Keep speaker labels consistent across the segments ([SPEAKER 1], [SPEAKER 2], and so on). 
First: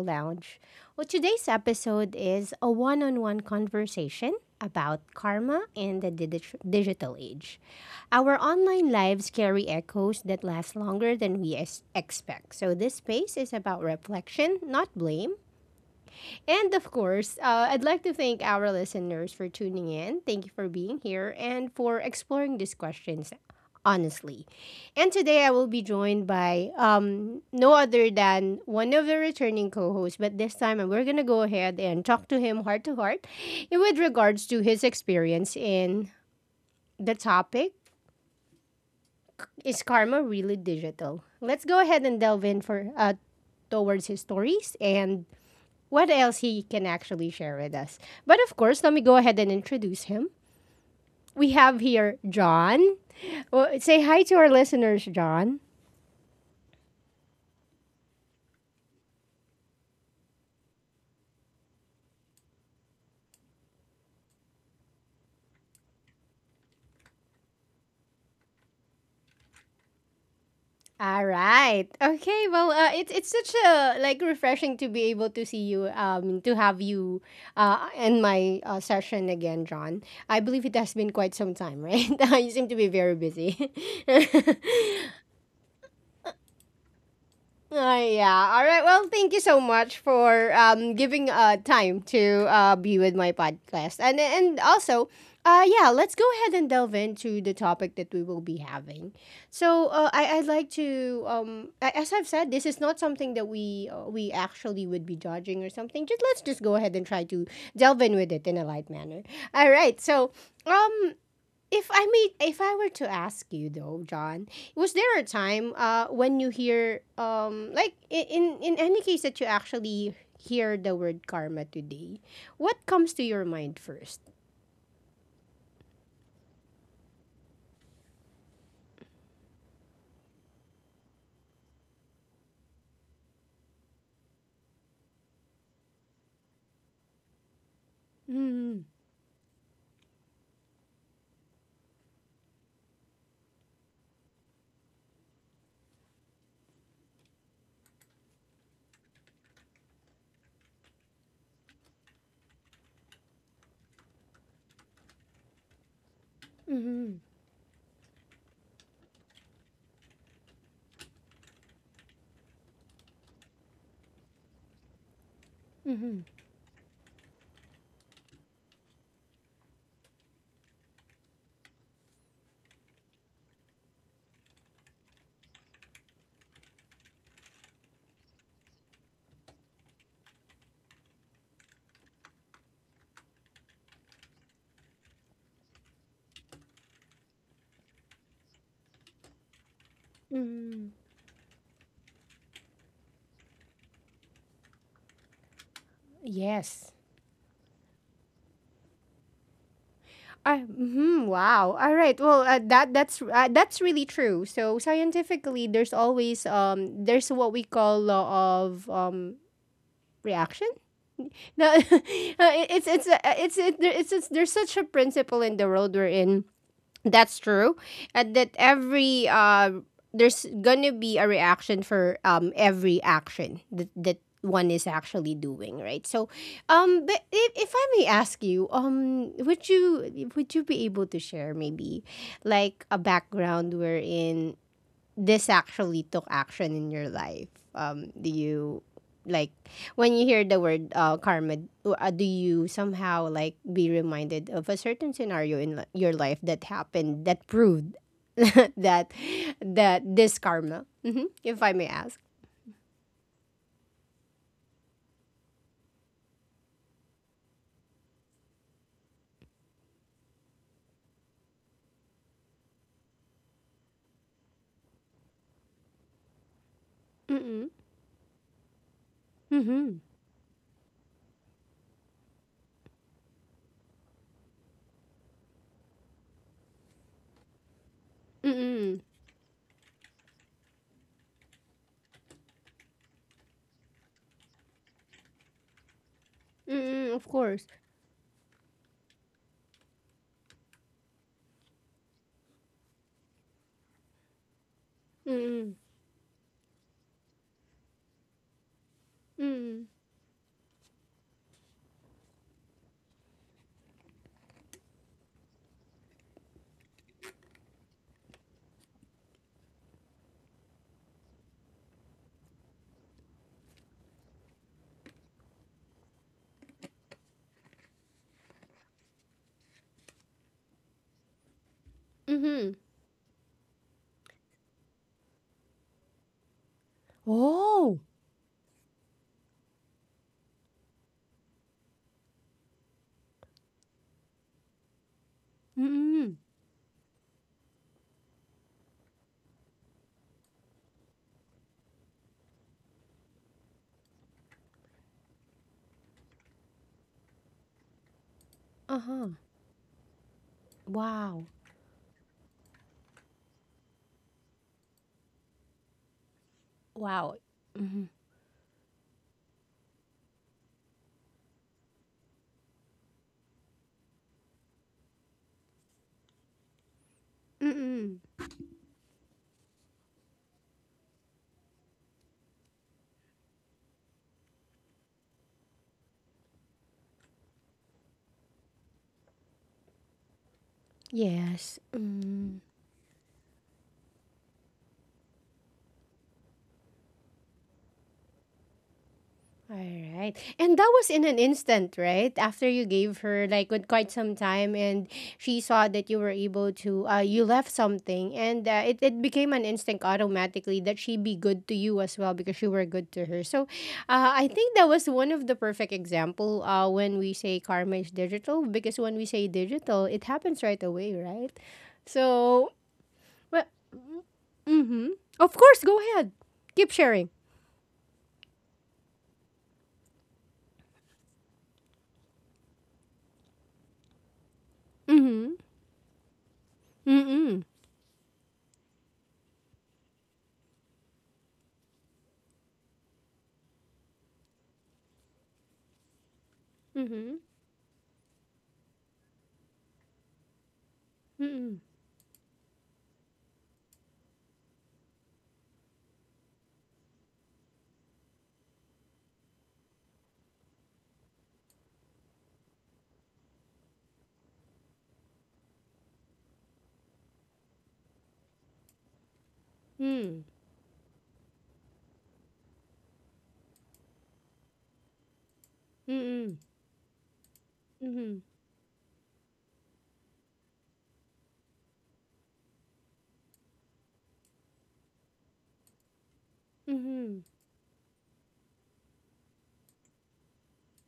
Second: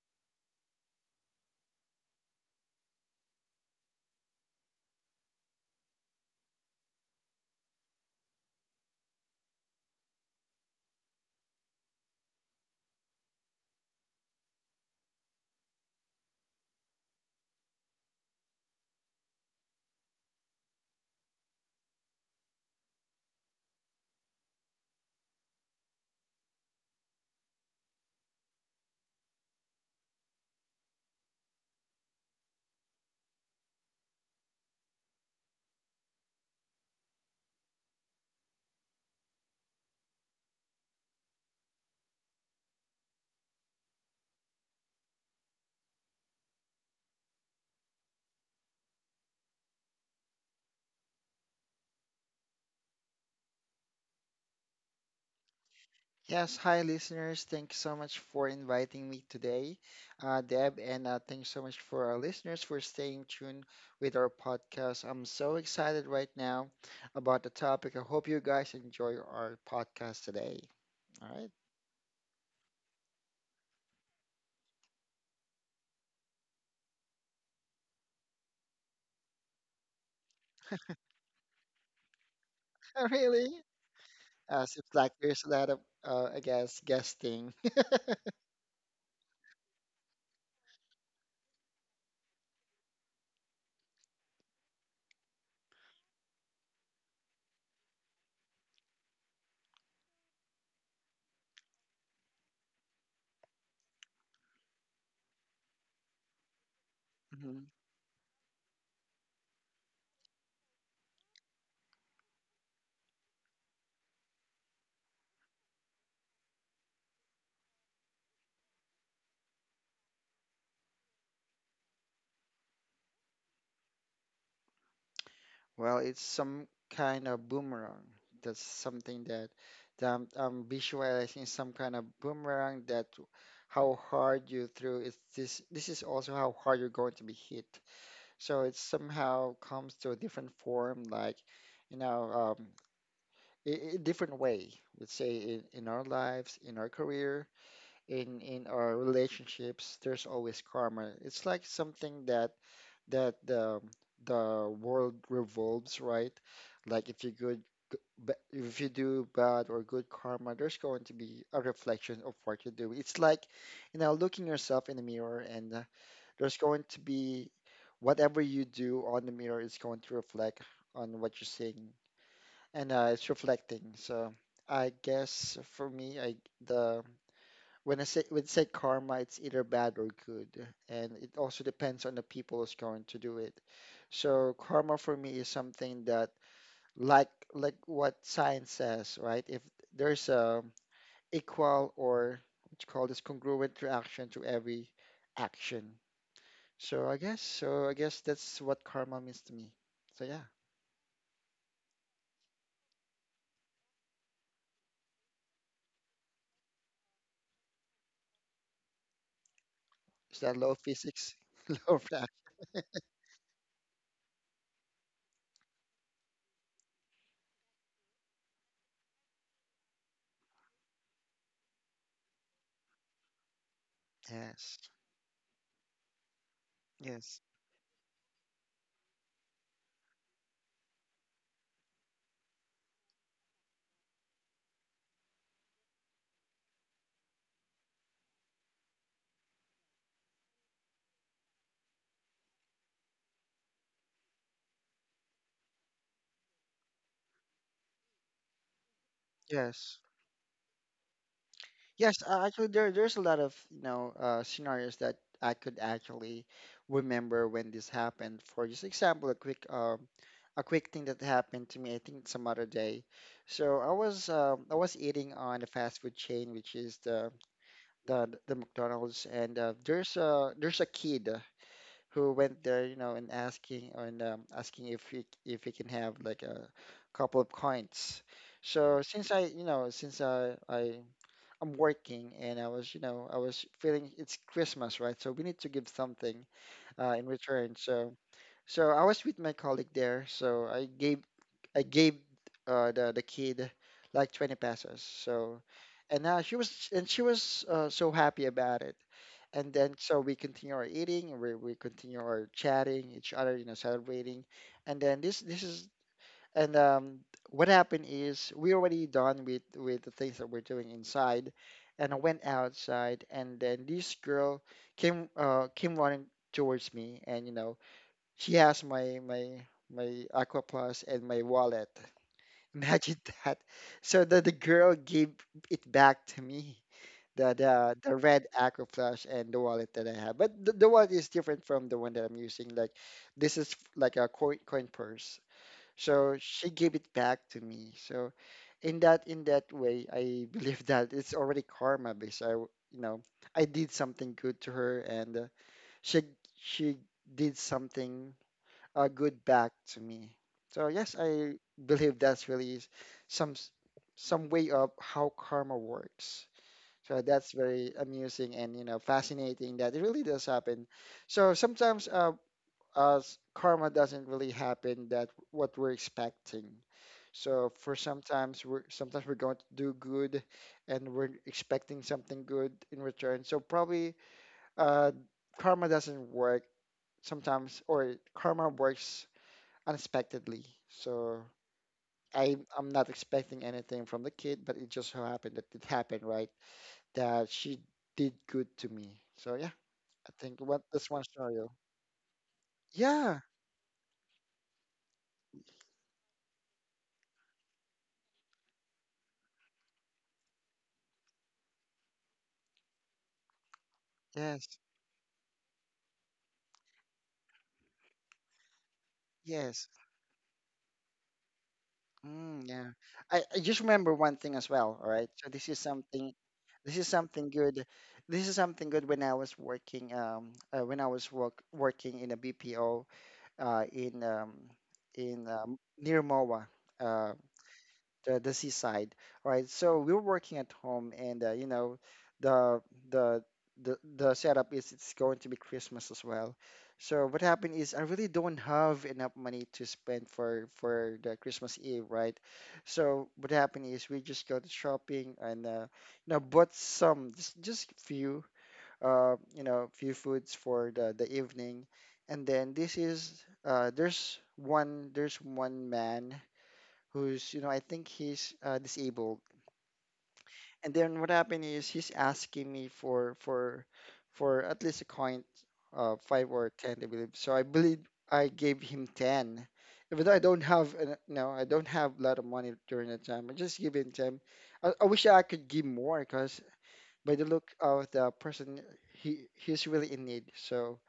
[SPEAKER 1] Lounge. Well, today's episode is a one on one conversation about karma in the digital age. Our online lives carry echoes that last longer than we expect. So, this space is about reflection, not blame, and of course, I'd like to thank our listeners for tuning in. Thank you for being here and for exploring these questions honestly. And today I will be joined by no other than one of the returning co hosts, but this time we're going to go ahead and talk to him heart to heart with regards to his experience in the topic Is Karma Really Digital? Let's go ahead and delve in for towards his stories and what else he can actually share with us. But of course, let me go ahead and introduce him. We have here John. Well, say hi to our listeners, John.
[SPEAKER 2] Yes, hi listeners. Thanks so much for inviting me today, Deb, and thanks so much for our listeners for staying tuned with our podcast. I'm so excited right now about the topic. I hope you guys enjoy our podcast today.
[SPEAKER 1] All
[SPEAKER 2] All right,
[SPEAKER 1] right. Okay. Well, it's such a like refreshing to be able to see you, to have you, in my session again, John. I believe it has been quite some time, right? You seem to be very
[SPEAKER 2] really?
[SPEAKER 1] busy.
[SPEAKER 2] Seems like there's a lot of, I guess, guesting.
[SPEAKER 1] Yeah. All right. Well, thank you so much for giving time to be with my podcast. And also, yeah, let's go ahead and delve into the topic that we will be having. So, I'd like to as I've said, this is not something that we actually would be judging or something. Just let's just go ahead and try to
[SPEAKER 2] Mhm.
[SPEAKER 1] delve in with it in a light manner. All right. So, um, if I may, if I were to ask you though, John, was there a time when you hear like in any case that you actually hear the word karma today, what comes to your mind first?
[SPEAKER 2] Well, it's some kind of boomerang. That's something that I'm visualizing some kind of boomerang that how hard you threw it's this is also how hard you're going to be hit. So it
[SPEAKER 1] Mm-hmm.
[SPEAKER 2] somehow comes to a different form, like you know, a different way. Let's say in our lives, in our career, in our relationships, there's always karma. It's like something that that the world revolves, right? Like
[SPEAKER 1] Mm-hmm.
[SPEAKER 2] if you good if you do bad or good karma, there's going to be a reflection of what you do. It's like, you know, looking yourself in the mirror and
[SPEAKER 1] Mm-hmm.
[SPEAKER 2] there's going to be whatever you do on the mirror is going to reflect on what you're seeing. And it's reflecting. So I guess for me, I the when I say karma, it's either bad or good, and it also depends on the people who's going to do it. So karma for me is something that, like like what science says, right? If there's a
[SPEAKER 1] Mm-hmm.
[SPEAKER 2] equal or what you call this congruent reaction to every action.
[SPEAKER 1] Yes.
[SPEAKER 2] So I guess that's what karma means to me. So yeah,
[SPEAKER 1] Mhm, wow. All right. Well, that's really true. So scientifically, there's always there's what we call law of
[SPEAKER 2] is that law
[SPEAKER 1] reaction.
[SPEAKER 2] of physics?
[SPEAKER 1] No, it-
[SPEAKER 2] Law reaction.
[SPEAKER 1] it's a- it's it, there- it's there's such a principle in the world we're in. That's true, and that every there's gonna be a reaction for every action that one
[SPEAKER 2] Yes.
[SPEAKER 1] is actually doing, right? So, but
[SPEAKER 2] Yes.
[SPEAKER 1] if I may ask you, would you be able to share maybe like a background wherein this actually took action in your life? Do you like when you hear the word karma? Do you somehow like be reminded of a certain scenario in your life that happened that proved that
[SPEAKER 2] Yes.
[SPEAKER 1] that this karma, if I may
[SPEAKER 2] Yes,
[SPEAKER 1] ask?
[SPEAKER 2] actually, there's a lot of you know scenarios that I could actually remember when this happened. For just example, a quick a quick thing that happened to me. I think some other day. So I was eating on a fast food chain, which is the
[SPEAKER 1] Mm-mm.
[SPEAKER 2] the, the McDonald's, and
[SPEAKER 1] Mm-hmm.
[SPEAKER 2] there's a kid who went there, you know, and asking if he can have like a couple of coins. So
[SPEAKER 1] Mm-mm.
[SPEAKER 2] since I, you know, since I'm working and I was, you know, I was feeling it's Christmas, right? So we need to give something
[SPEAKER 1] Mm-mm.
[SPEAKER 2] in
[SPEAKER 1] Of course.
[SPEAKER 2] return. So, so I was with my colleague there. So I gave the kid like 20 pesos. So,
[SPEAKER 1] Mm-mm.
[SPEAKER 2] and now she was, and she was so happy about it. And
[SPEAKER 1] Mm-mm.
[SPEAKER 2] then so we continue our eating, we continue our chatting each other, you know, celebrating. And then this is and what happened is we already done with the things that we're doing inside, and I went outside, and then this girl came came running towards me, and you know she has my Aqua Plus and my wallet.
[SPEAKER 1] Mm-hmm.
[SPEAKER 2] Imagine that. So the girl gave it back to me. The, the
[SPEAKER 1] Oh.
[SPEAKER 2] the red Aqua Plus and the wallet that I have, but the wallet is different from the one that I'm using. Like this is like a coin purse. So
[SPEAKER 1] Mm-mm.
[SPEAKER 2] she gave it back to me. So in that way, I believe that it's already karma because you know I did something good to her and she she did something
[SPEAKER 1] Uh-huh.
[SPEAKER 2] good back to me. So yes,
[SPEAKER 1] Wow.
[SPEAKER 2] I believe that's really some s- some way of how karma works. So
[SPEAKER 1] Wow.
[SPEAKER 2] that's very
[SPEAKER 1] Mm-hmm.
[SPEAKER 2] amusing and you know fascinating that it really does happen. So sometimes uh, karma doesn't really happen that what we're expecting. So for
[SPEAKER 1] Mm-mm.
[SPEAKER 2] sometimes we're going to do good, and we're expecting something good in return. So probably uh, karma doesn't work sometimes, or karma works unexpectedly. So
[SPEAKER 1] Yes.
[SPEAKER 2] I
[SPEAKER 1] Mm.
[SPEAKER 2] I'm not expecting anything from the kid, but it just so happened that it happened, right? That she did good to me. So yeah,
[SPEAKER 1] All
[SPEAKER 2] I
[SPEAKER 1] right.
[SPEAKER 2] think
[SPEAKER 1] And
[SPEAKER 2] what
[SPEAKER 1] that
[SPEAKER 2] this
[SPEAKER 1] was
[SPEAKER 2] one
[SPEAKER 1] in an
[SPEAKER 2] scenario.
[SPEAKER 1] instant, right? After you gave
[SPEAKER 2] Yeah.
[SPEAKER 1] her like with quite some time and she saw that you were able to you left something and it became an instinct automatically that she be good to you as well because you were good to her. So, I think
[SPEAKER 2] Yes.
[SPEAKER 1] that was one of the perfect example when we say karma is digital because when we say
[SPEAKER 2] Yes.
[SPEAKER 1] digital, it happens right away, right?
[SPEAKER 2] Mm,
[SPEAKER 1] So,
[SPEAKER 2] yeah. I
[SPEAKER 1] well,
[SPEAKER 2] just remember one thing as well, all
[SPEAKER 1] mhm.
[SPEAKER 2] right? So
[SPEAKER 1] Of course, go ahead. Keep
[SPEAKER 2] this is
[SPEAKER 1] sharing.
[SPEAKER 2] something good. This is something good when I was working when I was work, working in a BPO uh in um in
[SPEAKER 1] Mhm.
[SPEAKER 2] near MOA. Uh
[SPEAKER 1] Mhm.
[SPEAKER 2] the seaside, all right? So we are working at home, and you know, the the the setup is it's going to be Christmas as well. So what
[SPEAKER 1] Mhm.
[SPEAKER 2] happened is I really don't have enough money to spend for the Christmas
[SPEAKER 1] Mhm.
[SPEAKER 2] Eve, right? So what happened is we just go to shopping and you know bought some just few you know few foods for the evening, and then this is there's one man who's you know I think he's disabled.
[SPEAKER 1] Mm.
[SPEAKER 2] And then what happened is he's asking me for at least a coin, five
[SPEAKER 1] Mm-mm.
[SPEAKER 2] or ten, I believe. So I believe
[SPEAKER 1] Mhm.
[SPEAKER 2] I gave him ten, even though I don't have an- no, I don't have a lot of money during that time. I just give him ten. I wish I could give more because by
[SPEAKER 1] Mhm.
[SPEAKER 2] the look of the person, he's really in need. So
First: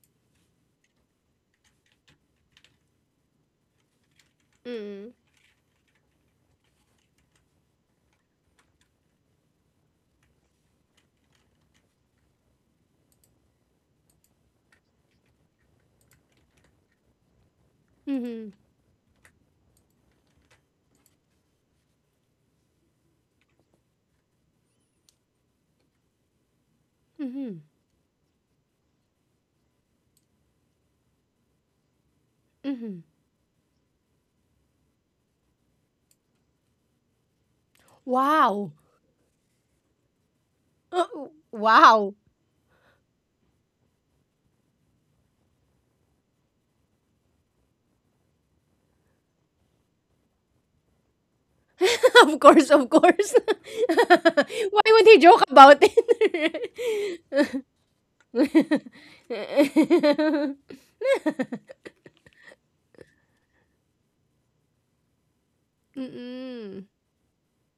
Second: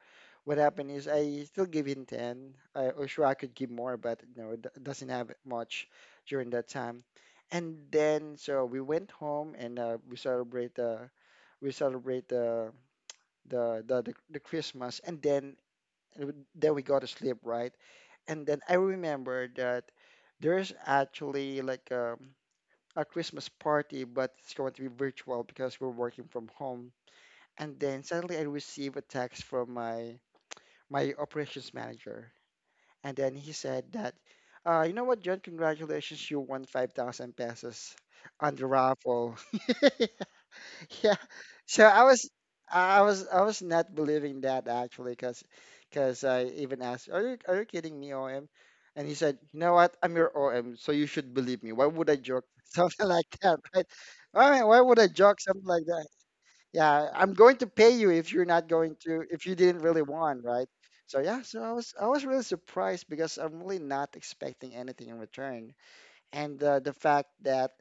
[SPEAKER 2] what happened is I still give him 10. I, or sure, I could give more, but you know, doesn't
[SPEAKER 1] Mm.
[SPEAKER 2] have much during that time. And then, so we went home and we celebrate the Christmas, and then we go to sleep, right? And
[SPEAKER 1] Mhm.
[SPEAKER 2] then I remember that there's actually like a Christmas party, but it's going to be virtual because we're working from home.
[SPEAKER 1] Mhm.
[SPEAKER 2] And then suddenly I receive a text from my operations manager.
[SPEAKER 1] Mhm.
[SPEAKER 2] And then he said that, you know what, John, congratulations, you won 5,000 pesos on the
[SPEAKER 1] Wow.
[SPEAKER 2] raffle.
[SPEAKER 1] Uh,
[SPEAKER 2] Yeah. So
[SPEAKER 1] wow.
[SPEAKER 2] I was not believing that actually because I even asked, "Are you kidding me, OM?" And he said, "You know what? I'm your OM, so you should believe me. Why would I
[SPEAKER 1] Of
[SPEAKER 2] joke?"
[SPEAKER 1] course, of
[SPEAKER 2] Something like
[SPEAKER 1] course.
[SPEAKER 2] that, right? I mean, why
[SPEAKER 1] Why
[SPEAKER 2] would I
[SPEAKER 1] would he
[SPEAKER 2] joke
[SPEAKER 1] joke
[SPEAKER 2] something
[SPEAKER 1] about
[SPEAKER 2] like
[SPEAKER 1] it?
[SPEAKER 2] yeah, I'm going to pay you if you're not going to, if you didn't really want, right? So yeah, so I was really surprised because I'm really not expecting anything in return, and
[SPEAKER 1] Mm-mm.
[SPEAKER 2] the fact that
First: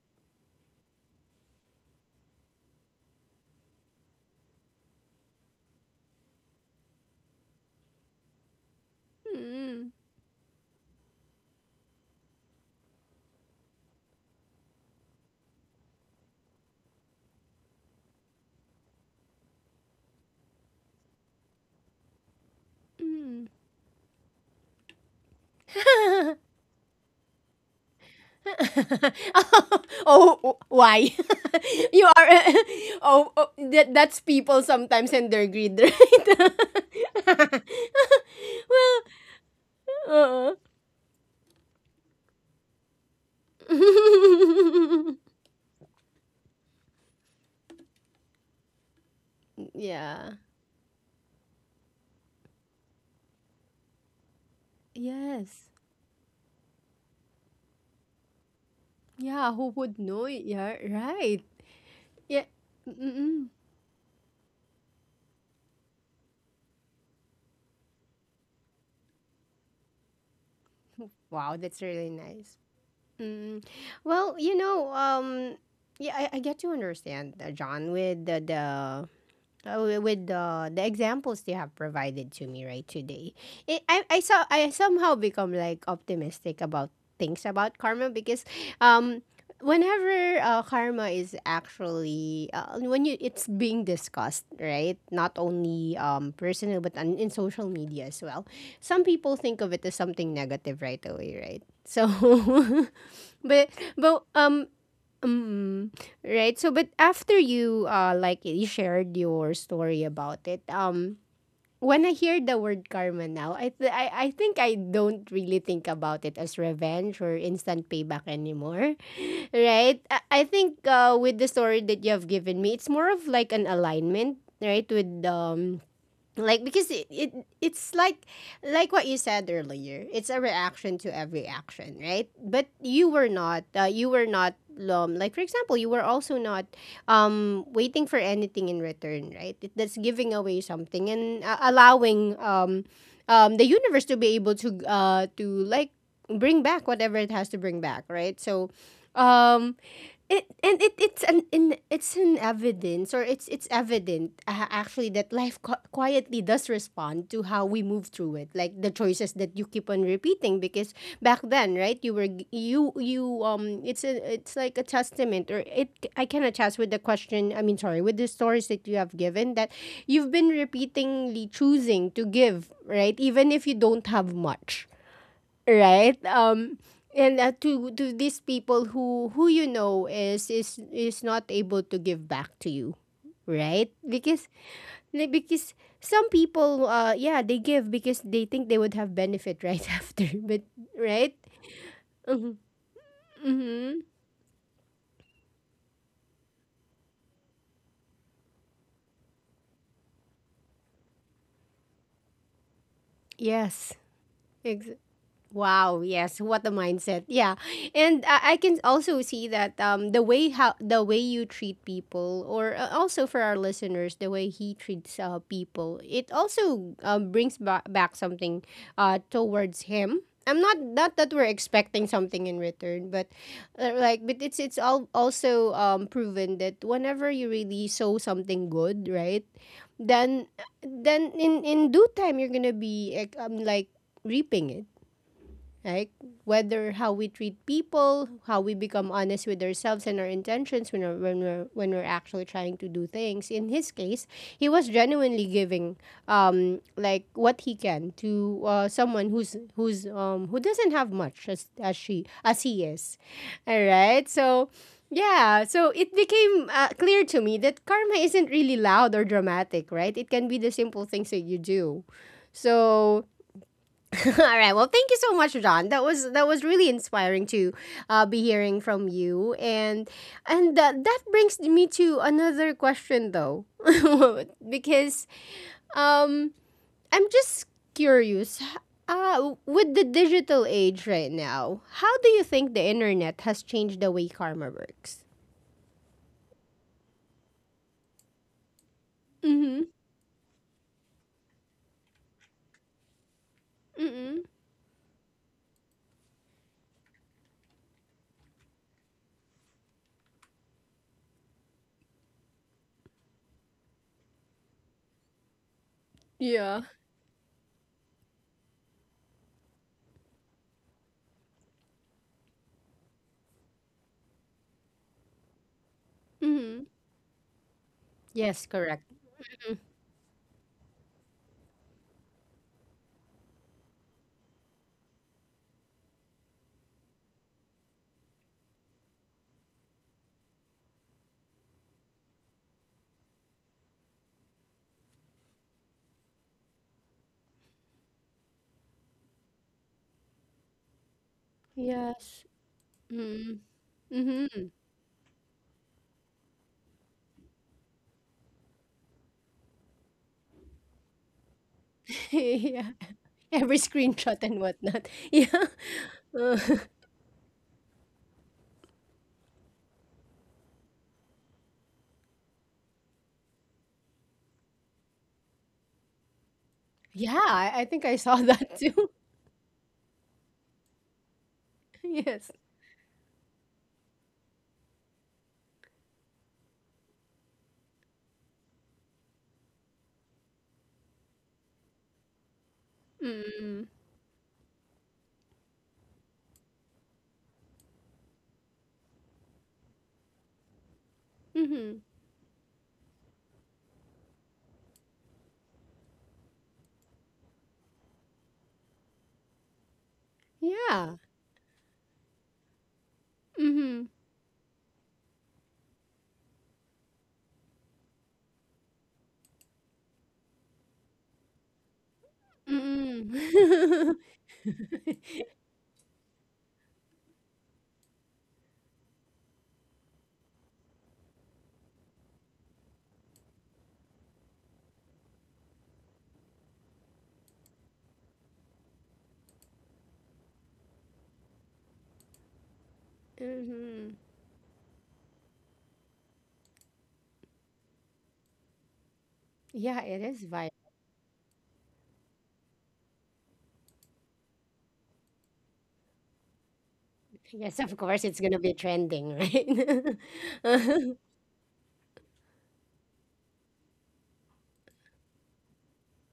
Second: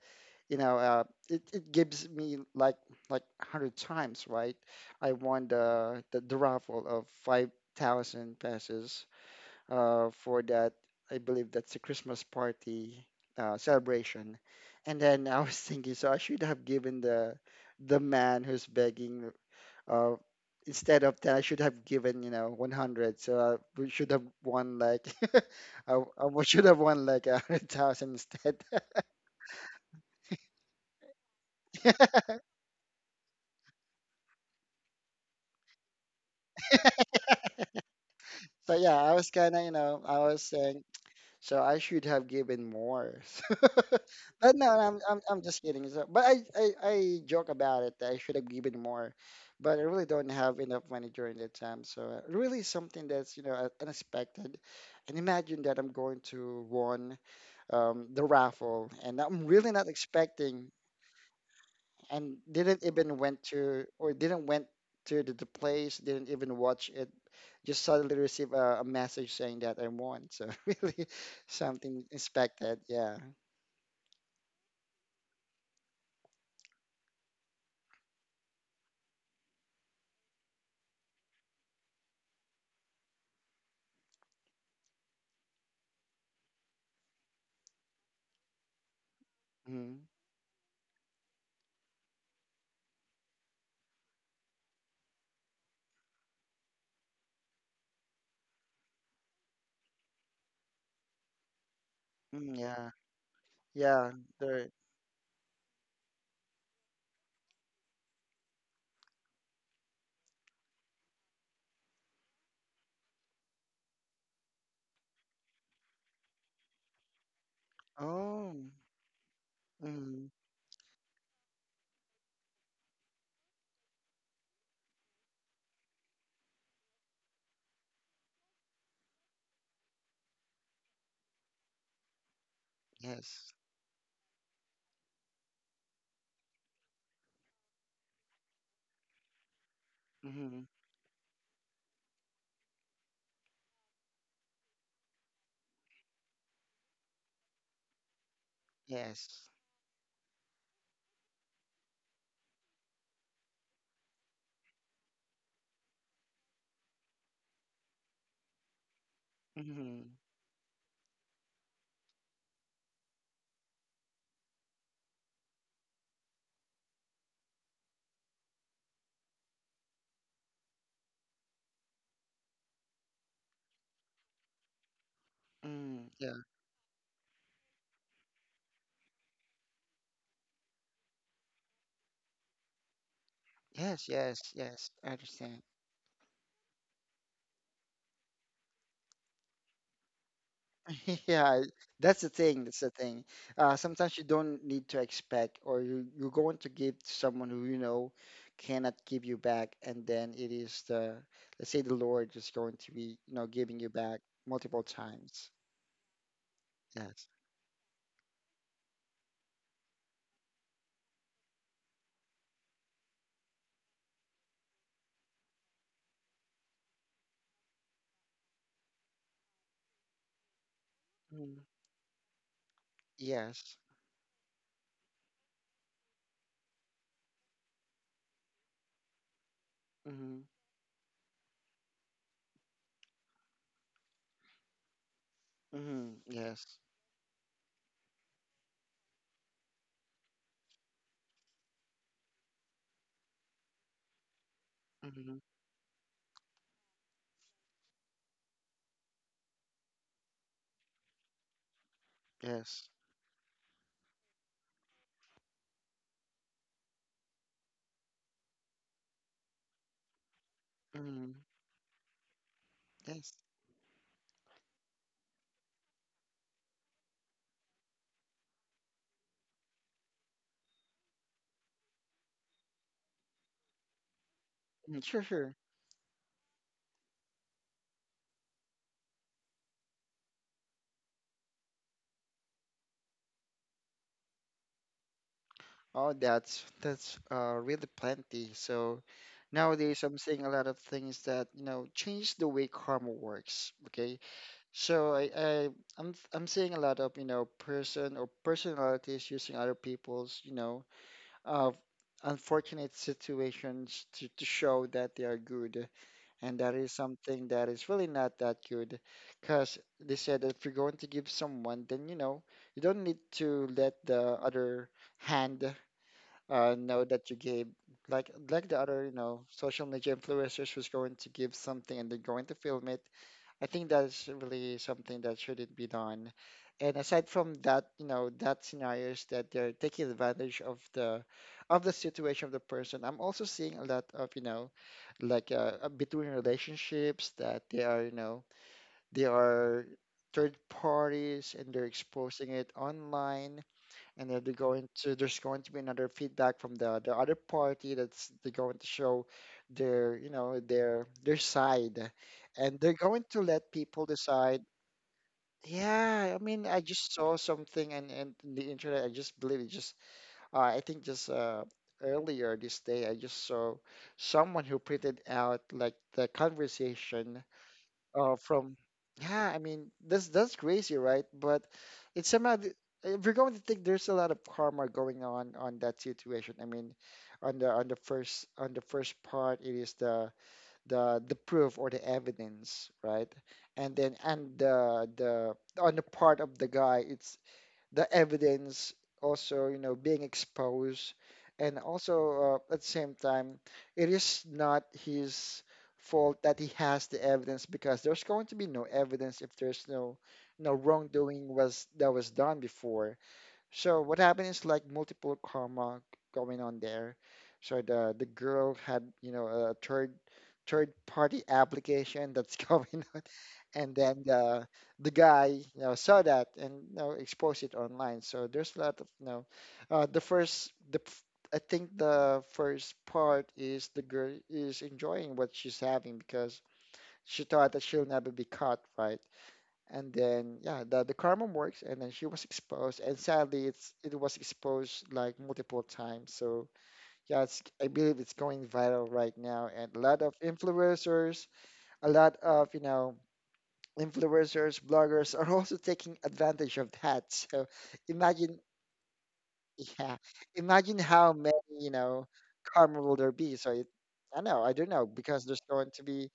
[SPEAKER 2] you know it gives me like 100 times, right? I won the raffle of 5,000 pesos
[SPEAKER 1] Mm-mm.
[SPEAKER 2] for that. I believe that's a Christmas party celebration. And then I was thinking, so I should have given the man who's begging, uh, instead of that, I should have given, you know, 100. So I we should have won like, should have won like a 100,000 instead.
[SPEAKER 1] Oh, why? You are. Oh, that's people sometimes and their greed, right?
[SPEAKER 2] So yeah,
[SPEAKER 1] Well,
[SPEAKER 2] I was kind of, you know, I was
[SPEAKER 1] uh-uh.
[SPEAKER 2] saying, so I should have given more. So, but no, I'm just kidding. So, but I joke about it that I should have given more. But I really don't
[SPEAKER 1] Yeah.
[SPEAKER 2] have enough money during that time. So really something that's, you know, unexpected. And imagine
[SPEAKER 1] Yes.
[SPEAKER 2] that I'm going to won the raffle, and I'm
[SPEAKER 1] Yeah, who
[SPEAKER 2] really not
[SPEAKER 1] would know it?
[SPEAKER 2] expecting,
[SPEAKER 1] Yeah, right.
[SPEAKER 2] and
[SPEAKER 1] Yeah.
[SPEAKER 2] didn't even went
[SPEAKER 1] Mm-mm.
[SPEAKER 2] to or didn't went to the place, didn't even watch it. Just suddenly receive a message saying that I won. So really,
[SPEAKER 1] Wow, that's
[SPEAKER 2] something
[SPEAKER 1] really nice.
[SPEAKER 2] expected. Yeah.
[SPEAKER 1] Mm. Well, yeah, I get to understand, John, with the examples you have provided to me right today I saw I somehow become like optimistic about things about karma because um
[SPEAKER 2] Hmm.
[SPEAKER 1] whenever karma is actually when you it's being discussed right not only personal but in social media as well some people think of it as something negative right away right so
[SPEAKER 2] Mm, yeah. Yeah.
[SPEAKER 1] but um
[SPEAKER 2] There.
[SPEAKER 1] Mm, right. So, but after you like you shared your story about it, when I hear the word karma now, I think I don't really think about it as revenge or instant payback
[SPEAKER 2] Oh.
[SPEAKER 1] anymore, right? I,
[SPEAKER 2] Mm,
[SPEAKER 1] I think with the story that you have given me, it's more of like an alignment, right, with like because it's like what you said earlier it's a reaction to every action right but you were
[SPEAKER 2] yes.
[SPEAKER 1] not uh, you were not um, like for example you were also not waiting for anything in return right that's giving away
[SPEAKER 2] Hmm.
[SPEAKER 1] something and allowing the universe to be able to like bring back whatever it has to bring back right so
[SPEAKER 2] Yes.
[SPEAKER 1] um it's an evidence or it's evident actually that life quietly does respond to how we move through it like the choices that you keep on
[SPEAKER 2] Hmm.
[SPEAKER 1] repeating because back then right you were g- you it's like a testament or it I can attest with the question I mean sorry with the stories that you have given that you've been repeatedly choosing to give right even if you don't have much
[SPEAKER 2] Mm,
[SPEAKER 1] right
[SPEAKER 2] yeah.
[SPEAKER 1] and to these people who is not able to give back to you right
[SPEAKER 2] Yes. Yes.
[SPEAKER 1] because
[SPEAKER 2] Yes, I
[SPEAKER 1] like,
[SPEAKER 2] understand.
[SPEAKER 1] because some people yeah they give because they think they would have benefit right after but right
[SPEAKER 2] Yeah, that's the
[SPEAKER 1] mm-hmm.
[SPEAKER 2] thing. That's the thing.
[SPEAKER 1] Mm-hmm.
[SPEAKER 2] Sometimes you don't need to expect, or you you're going to give to someone who you know cannot give you back, and then it is the, let's say, the Lord is going to be you know giving you
[SPEAKER 1] Yes.
[SPEAKER 2] back multiple times.
[SPEAKER 1] Wow, yes, what a mindset.
[SPEAKER 2] Yes.
[SPEAKER 1] Yeah. And I can also see that the way you treat people or also for our listeners the way he treats people, it also brings back something towards him. I'm Not that we're
[SPEAKER 2] Mm.
[SPEAKER 1] expecting something in return, but
[SPEAKER 2] Yes.
[SPEAKER 1] like but it's all also proven that whenever you really sow something good, right?
[SPEAKER 2] Mm-hmm.
[SPEAKER 1] Then then in due time you're going to be like, like reaping it right?
[SPEAKER 2] Mm-hmm. Yes.
[SPEAKER 1] Whether how we treat people, how we become honest with ourselves and our intentions when we're actually trying to do things. In his case, he was
[SPEAKER 2] Mm-hmm.
[SPEAKER 1] genuinely giving like what he can to someone who doesn't have much as he
[SPEAKER 2] Yes.
[SPEAKER 1] is. All right, so. Yeah, so it became clear to me that karma isn't really loud or dramatic, right? It can be the simple things
[SPEAKER 2] Mm-hmm.
[SPEAKER 1] that you do. So
[SPEAKER 2] Yes.
[SPEAKER 1] All right. Well, thank you so much, John. That was really inspiring to be hearing from you, and that brings me to another question, though,
[SPEAKER 2] Mm.
[SPEAKER 1] because
[SPEAKER 2] Sure. Sure.
[SPEAKER 1] um, I'm just curious. With the digital age right now, how do you think the internet has changed the way karma works?
[SPEAKER 2] Oh, that's really plenty. So
[SPEAKER 1] Mm-hmm.
[SPEAKER 2] nowadays, I'm seeing a lot of things that you know change the way karma works. Okay,
[SPEAKER 1] Mm-hmm.
[SPEAKER 2] so I'm I'm seeing a lot of person or personalities using other people's uh, unfortunate situations to show that they are good, and that
[SPEAKER 1] Yeah.
[SPEAKER 2] is something that is really not that good, because they said that if you're going to give someone, then you know you don't need to let the other hand
[SPEAKER 1] Mm-hmm.
[SPEAKER 2] know that you gave, like
[SPEAKER 1] Yes.
[SPEAKER 2] like the
[SPEAKER 1] Correct.
[SPEAKER 2] other you know social media influencers who's going to give something and they're going to film it. I think that's really something that shouldn't be done, and aside from that, you know, that scenario is that they're taking advantage of the situation of the person. I'm also seeing a lot of you know, between relationships that they are you know, they are third parties and they're
[SPEAKER 1] Yes.
[SPEAKER 2] exposing it online. And then they're
[SPEAKER 1] Mm-hmm.
[SPEAKER 2] going to there's going to be another feedback from the other party, that's they're going to show their you know their side, and
[SPEAKER 1] Yeah.
[SPEAKER 2] they're going to let
[SPEAKER 1] Every
[SPEAKER 2] people
[SPEAKER 1] screenshot and
[SPEAKER 2] decide.
[SPEAKER 1] whatnot. Yeah.
[SPEAKER 2] Yeah, I
[SPEAKER 1] Uh,
[SPEAKER 2] mean I just saw something, and in the internet, I just believe it. Just I think just earlier this day I just saw someone who printed out like the
[SPEAKER 1] yeah,
[SPEAKER 2] conversation
[SPEAKER 1] I think I saw that
[SPEAKER 2] from
[SPEAKER 1] too.
[SPEAKER 2] yeah, I mean, that's crazy, right? But it's
[SPEAKER 1] Yes.
[SPEAKER 2] somehow if you're going to think, there's a lot of karma going on that situation. I mean, on the first part, it is the proof or the evidence, right?
[SPEAKER 1] Mm-hmm.
[SPEAKER 2] And then and the on the part of the guy, it's the evidence also, you know, being exposed, and
[SPEAKER 1] Mm-hmm.
[SPEAKER 2] also at the same time, it is not his fault that he has the evidence, because there's going to be no evidence if there's no
[SPEAKER 1] Yeah.
[SPEAKER 2] wrongdoing was that was done before. So
[SPEAKER 1] Mm-hmm.
[SPEAKER 2] what happened is like multiple karma going on there. So the girl had, you know, a third party application that's going, and
[SPEAKER 1] Mm-hmm.
[SPEAKER 2] then the guy, you know, saw that and you know exposed it online. So there's a lot of you know, the first the f- I think the first part is, the girl is enjoying what she's having because she thought that she'll never be caught, right? And then yeah, the karma works, and then she was exposed, and sadly it's
[SPEAKER 1] Mm-hmm.
[SPEAKER 2] it was exposed like multiple times. So yeah, it's, I believe it's going viral right now, and a
[SPEAKER 1] Yeah,
[SPEAKER 2] lot
[SPEAKER 1] it
[SPEAKER 2] of
[SPEAKER 1] is viral.
[SPEAKER 2] influencers, a lot of you know influencers, bloggers are also taking advantage of that. So
[SPEAKER 1] Yes, of course, it's
[SPEAKER 2] imagine,
[SPEAKER 1] gonna be trending,
[SPEAKER 2] yeah,
[SPEAKER 1] right?
[SPEAKER 2] imagine how many, you know, karma will there be. So it, I know, I don't know, because there's going to be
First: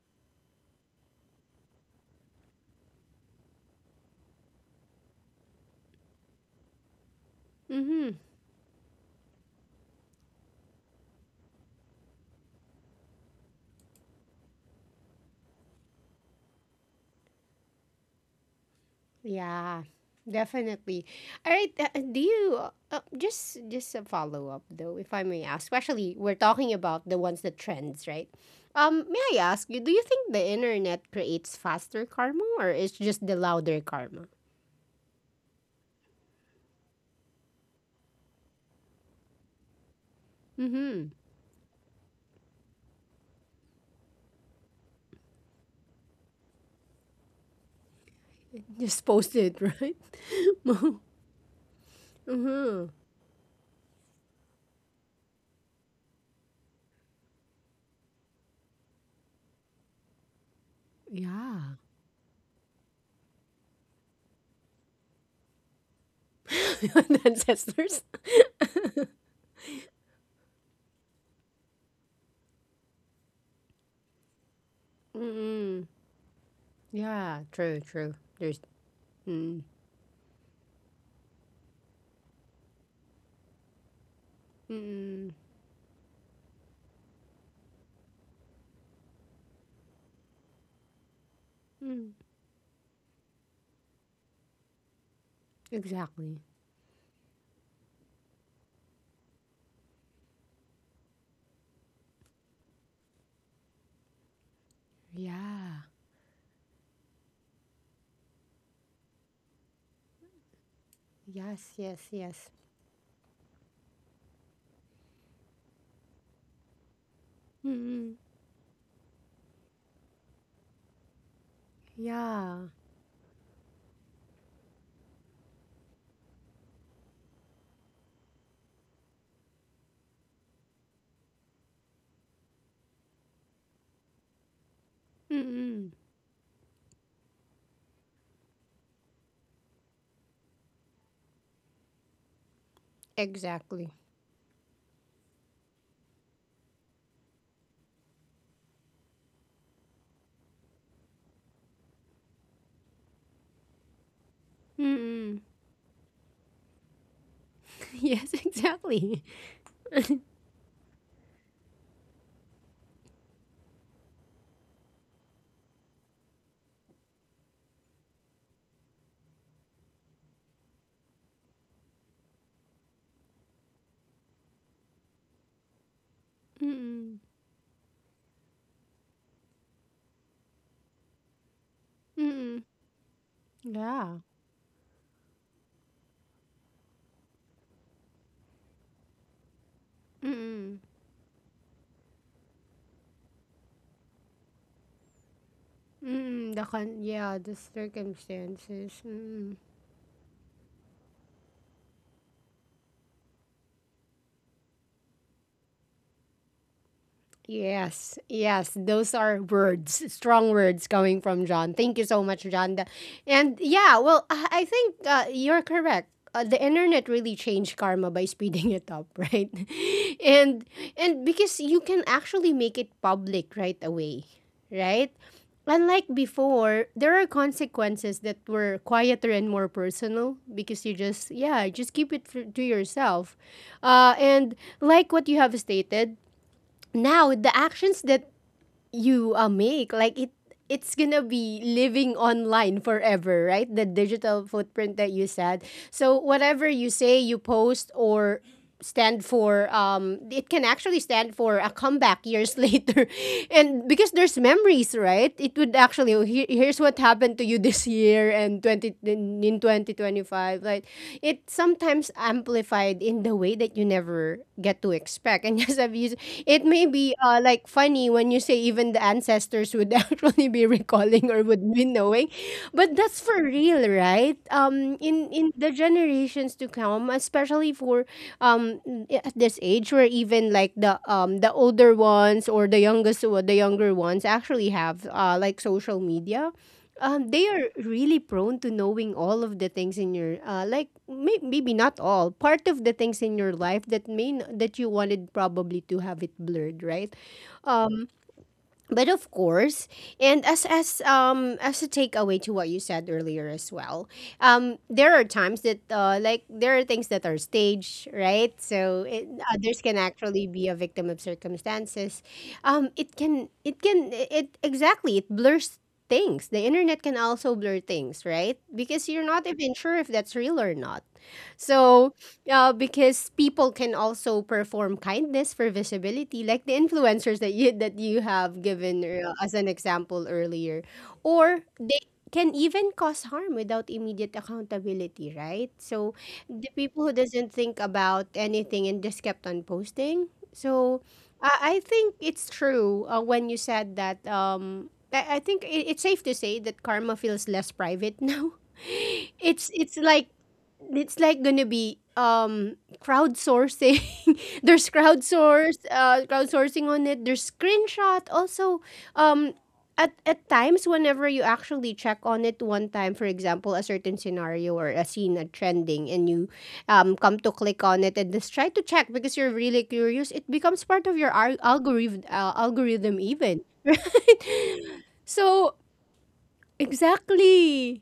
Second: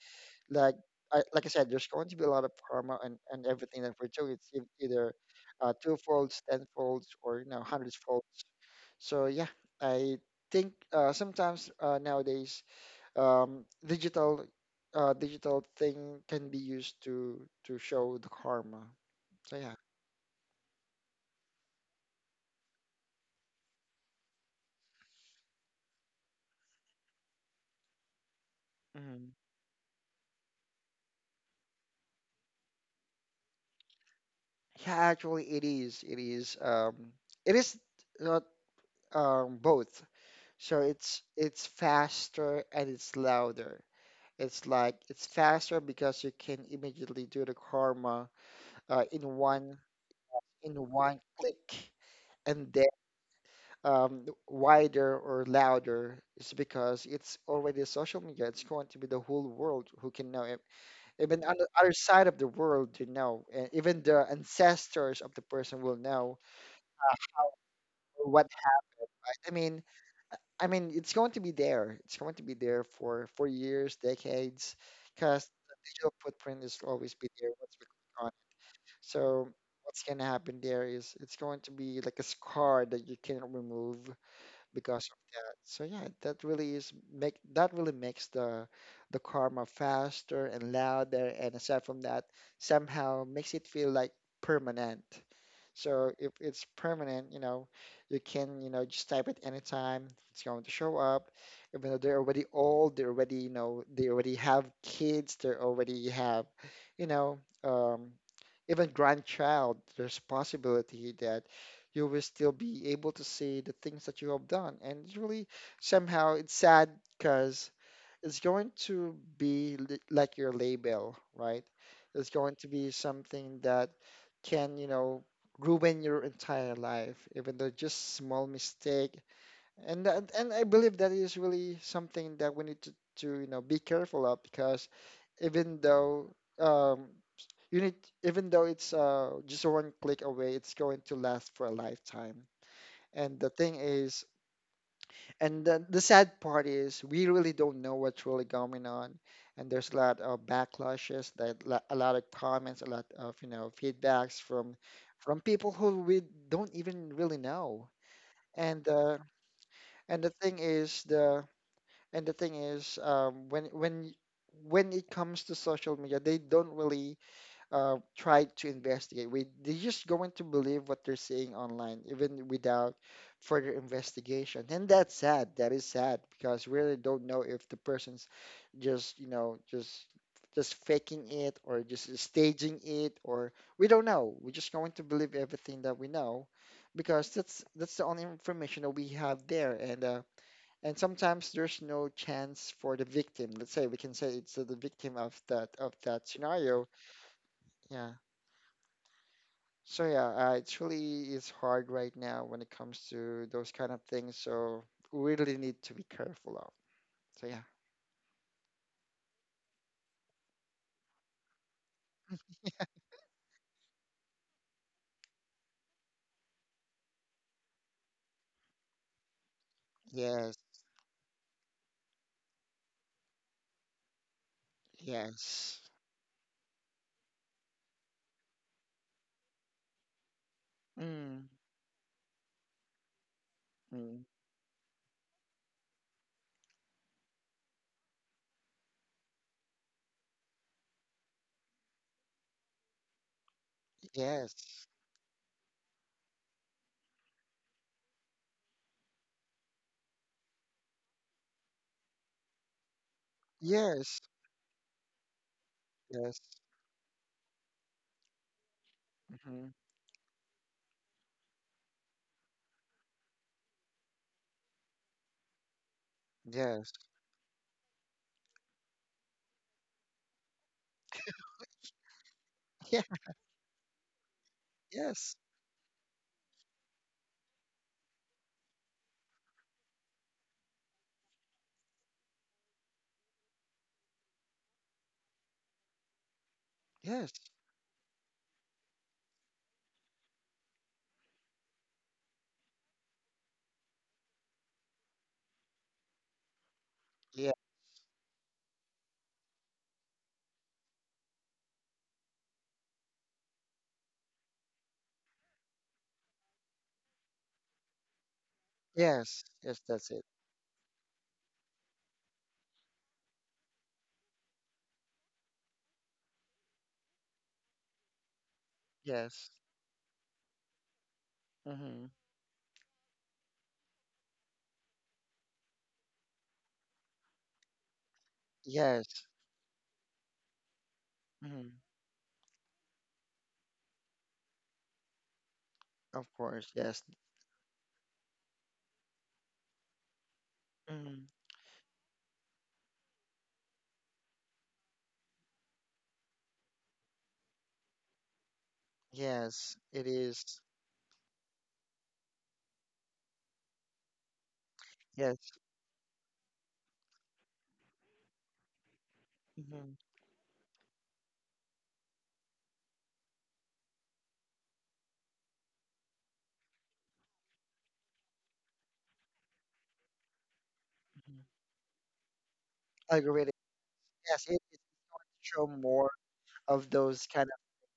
[SPEAKER 2] like, like I said, there's going to be a lot of karma and, everything that we're doing, it's either two folds, ten folds, or you know, hundreds
[SPEAKER 1] Mm-hmm.
[SPEAKER 2] folds. So yeah, I think sometimes nowadays, digital, digital thing can be used to show the karma. So yeah,
[SPEAKER 1] Yeah, definitely. All right, do you just a follow up though, if I may ask? Especially we're talking about the ones that trends, right? May
[SPEAKER 2] hmm,
[SPEAKER 1] I ask you, do you think the internet creates faster karma or it's just the louder karma?
[SPEAKER 2] yeah, actually, it is, it is not both. So
[SPEAKER 1] Mm-hmm.
[SPEAKER 2] it's faster and it's louder. It's like, it's faster because you can immediately do the karma
[SPEAKER 1] Just
[SPEAKER 2] uh,
[SPEAKER 1] post
[SPEAKER 2] in
[SPEAKER 1] it,
[SPEAKER 2] one
[SPEAKER 1] right?
[SPEAKER 2] in one click, and
[SPEAKER 1] Mm-hmm.
[SPEAKER 2] then wider or louder is because it's already social media. It's going to be the whole world who can know it. Even on the
[SPEAKER 1] Yeah.
[SPEAKER 2] other side of the world, you know, and even the ancestors of the person will know
[SPEAKER 1] The ancestors.
[SPEAKER 2] what I mean, it's going to be there, it's going to be there for years, decades, because the
[SPEAKER 1] Mm.
[SPEAKER 2] digital footprint is always be
[SPEAKER 1] Yeah,
[SPEAKER 2] there, what's
[SPEAKER 1] true, true.
[SPEAKER 2] going on.
[SPEAKER 1] There's
[SPEAKER 2] So
[SPEAKER 1] mm,
[SPEAKER 2] what's going to happen there is it's going to be like a scar that you cannot remove because of
[SPEAKER 1] mm,
[SPEAKER 2] that. So yeah, that really is make that really makes the karma faster and louder, and aside from
[SPEAKER 1] mm,
[SPEAKER 2] that, somehow makes it feel like permanent. So if
[SPEAKER 1] exactly.
[SPEAKER 2] it's permanent, you know, you can, you know, just type it anytime, it's going to show up. Even though they're already old, they're already, you know, they already have kids, they
[SPEAKER 1] Yeah.
[SPEAKER 2] already have, you know, um, even grandchild, there's possibility that
[SPEAKER 1] Yes, yes,
[SPEAKER 2] you will
[SPEAKER 1] yes.
[SPEAKER 2] still be able to see the things that you have done. And it's really, somehow it's sad because
[SPEAKER 1] Mm-mm.
[SPEAKER 2] it's going to be like your label, right? It's going
[SPEAKER 1] Yeah.
[SPEAKER 2] to be something that can, you know, ruin your entire life, even though just small mistake, and that, and I believe that is really something that we need to, you know be careful of, because even
[SPEAKER 1] Mm-mm.
[SPEAKER 2] though um, you need it's just one click away, it's going to last for a lifetime. And the thing
[SPEAKER 1] Exactly.
[SPEAKER 2] is, the sad part is, we really don't know what's really going on. And there's a lot of backlashes, a lot of comments, a lot of you know feedbacks
[SPEAKER 1] Mm-mm.
[SPEAKER 2] from people who we don't even really know.
[SPEAKER 1] Yes,
[SPEAKER 2] And uh,
[SPEAKER 1] exactly.
[SPEAKER 2] and the thing is, the and the thing is, when when it comes to social media, they don't really try to investigate. We, they just going to believe what they're seeing online, even without further investigation. And that's sad. That is sad because we really
[SPEAKER 1] Mm-mm.
[SPEAKER 2] don't know if the person's just you know just faking it or just
[SPEAKER 1] Mm-mm.
[SPEAKER 2] staging it, or we don't
[SPEAKER 1] Yeah.
[SPEAKER 2] know. We're just going to believe everything that we know because that's the only information that we have there. And
[SPEAKER 1] Mm-mm.
[SPEAKER 2] and sometimes there's no chance for the victim. Let's say, we can say it's the victim of that
[SPEAKER 1] Mm-mm.
[SPEAKER 2] scenario.
[SPEAKER 1] Yeah, the
[SPEAKER 2] Yeah.
[SPEAKER 1] circumstances. Mm-mm.
[SPEAKER 2] So yeah, it really is hard right now when it comes to those kind of things. So we really need to be careful of. So yeah.
[SPEAKER 1] Yes, yes, those are words, strong words coming from John. Thank you so much, John. And yeah, well, I think you're correct. The internet really changed karma by speeding it up, right?
[SPEAKER 2] Yes.
[SPEAKER 1] And and because you can actually make it public right away, right?
[SPEAKER 2] Yes.
[SPEAKER 1] Unlike before, there are consequences that were quieter and more personal because you just
[SPEAKER 2] Mm.
[SPEAKER 1] yeah, just keep it to yourself. Uh,
[SPEAKER 2] Mm.
[SPEAKER 1] and like what you have stated, now the actions that you make like it's gonna be living online forever, right? The digital
[SPEAKER 2] Yes.
[SPEAKER 1] footprint that you said. So whatever you say, you post or stand for, it can actually stand for a comeback years later. And because
[SPEAKER 2] Yes.
[SPEAKER 1] there's memories, right? It would actually, oh,
[SPEAKER 2] Yes.
[SPEAKER 1] here, here's what happened to you this year, and 20 in
[SPEAKER 2] Hmm.
[SPEAKER 1] 2025, like it sometimes amplified in the way that you never get to expect. And yes, I've used it, may
[SPEAKER 2] Yes.
[SPEAKER 1] be like funny when you say even the ancestors would actually be recalling or would be knowing. But
[SPEAKER 2] Yeah.
[SPEAKER 1] that's for real, right? Um, in
[SPEAKER 2] Yes.
[SPEAKER 1] in the generations to come, especially for um at this age, where even like the older ones or the younger ones actually have like social media. Um,
[SPEAKER 2] Yes.
[SPEAKER 1] they are really prone to knowing all of the things in your like maybe not all part of the things in your life that that you wanted probably to have it blurred, right?
[SPEAKER 2] Yeah.
[SPEAKER 1] But of course, and as a takeaway to what you said earlier as well, there are times that like there are things that are staged, right? So it,
[SPEAKER 2] Yes.
[SPEAKER 1] others
[SPEAKER 2] Yes,
[SPEAKER 1] can
[SPEAKER 2] that's it.
[SPEAKER 1] actually be a victim of circumstances. It can, it exactly, it blurs things. The internet can also blur things, right? Because you're not
[SPEAKER 2] Yes.
[SPEAKER 1] even sure if that's real or not. So,
[SPEAKER 2] Hmm.
[SPEAKER 1] because people can also perform kindness for visibility, like the influencers that you have given
[SPEAKER 2] Yes.
[SPEAKER 1] as an example earlier, or
[SPEAKER 2] Hmm.
[SPEAKER 1] they can even cause harm without immediate accountability, right? So,
[SPEAKER 2] Of
[SPEAKER 1] the
[SPEAKER 2] course.
[SPEAKER 1] people
[SPEAKER 2] Yes.
[SPEAKER 1] who doesn't think about anything and just kept on posting. So,
[SPEAKER 2] Mm,
[SPEAKER 1] I think it's true when you said that. I think it's safe to say that karma feels less private now. It's
[SPEAKER 2] yes,
[SPEAKER 1] it's
[SPEAKER 2] it
[SPEAKER 1] like
[SPEAKER 2] is.
[SPEAKER 1] it's like gonna be crowdsourcing. There's
[SPEAKER 2] Yes.
[SPEAKER 1] crowdsource crowdsourcing on it. There's screenshot also. um
[SPEAKER 2] Mm-hmm.
[SPEAKER 1] at times, whenever you actually check on it one time, for example a certain scenario or a scene, a trending, and you come to click on it and just try to check because you're really curious, it becomes part of your algorithm
[SPEAKER 2] Algorithm.
[SPEAKER 1] even. Right?
[SPEAKER 2] Yes, it is, show
[SPEAKER 1] So
[SPEAKER 2] more of those kind
[SPEAKER 1] exactly,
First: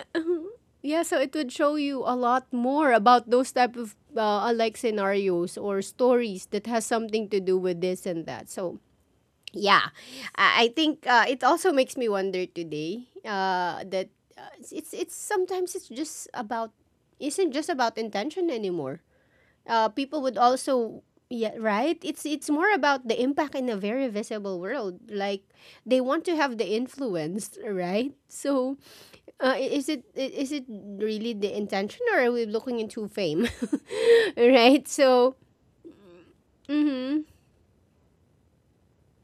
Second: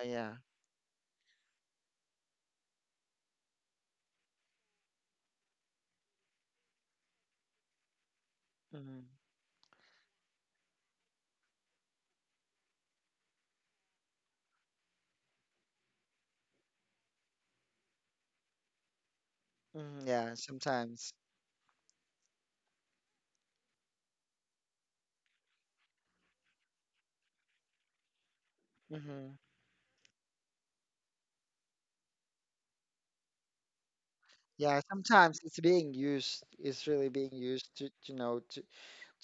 [SPEAKER 2] of. Yeah.
[SPEAKER 1] yeah, so it would show you a lot more about those type of like scenarios or stories that has something to do with this and that. So
[SPEAKER 2] Mm-hmm.
[SPEAKER 1] yeah, I think it also makes me wonder today that it's sometimes it's just about, isn't just about intention anymore.
[SPEAKER 2] Mm-hmm.
[SPEAKER 1] People
[SPEAKER 2] Yeah.
[SPEAKER 1] would also,
[SPEAKER 2] Sometimes.
[SPEAKER 1] yeah, right. It's more about the impact in a very visible world. Like, they want to have the influence, right? So
[SPEAKER 2] Mm-hmm.
[SPEAKER 1] is it really the intention, or are we looking into fame?
[SPEAKER 2] Yeah,
[SPEAKER 1] Right. So.
[SPEAKER 2] sometimes it's being used. It's really
[SPEAKER 1] Mm-hmm.
[SPEAKER 2] being used to, you know, to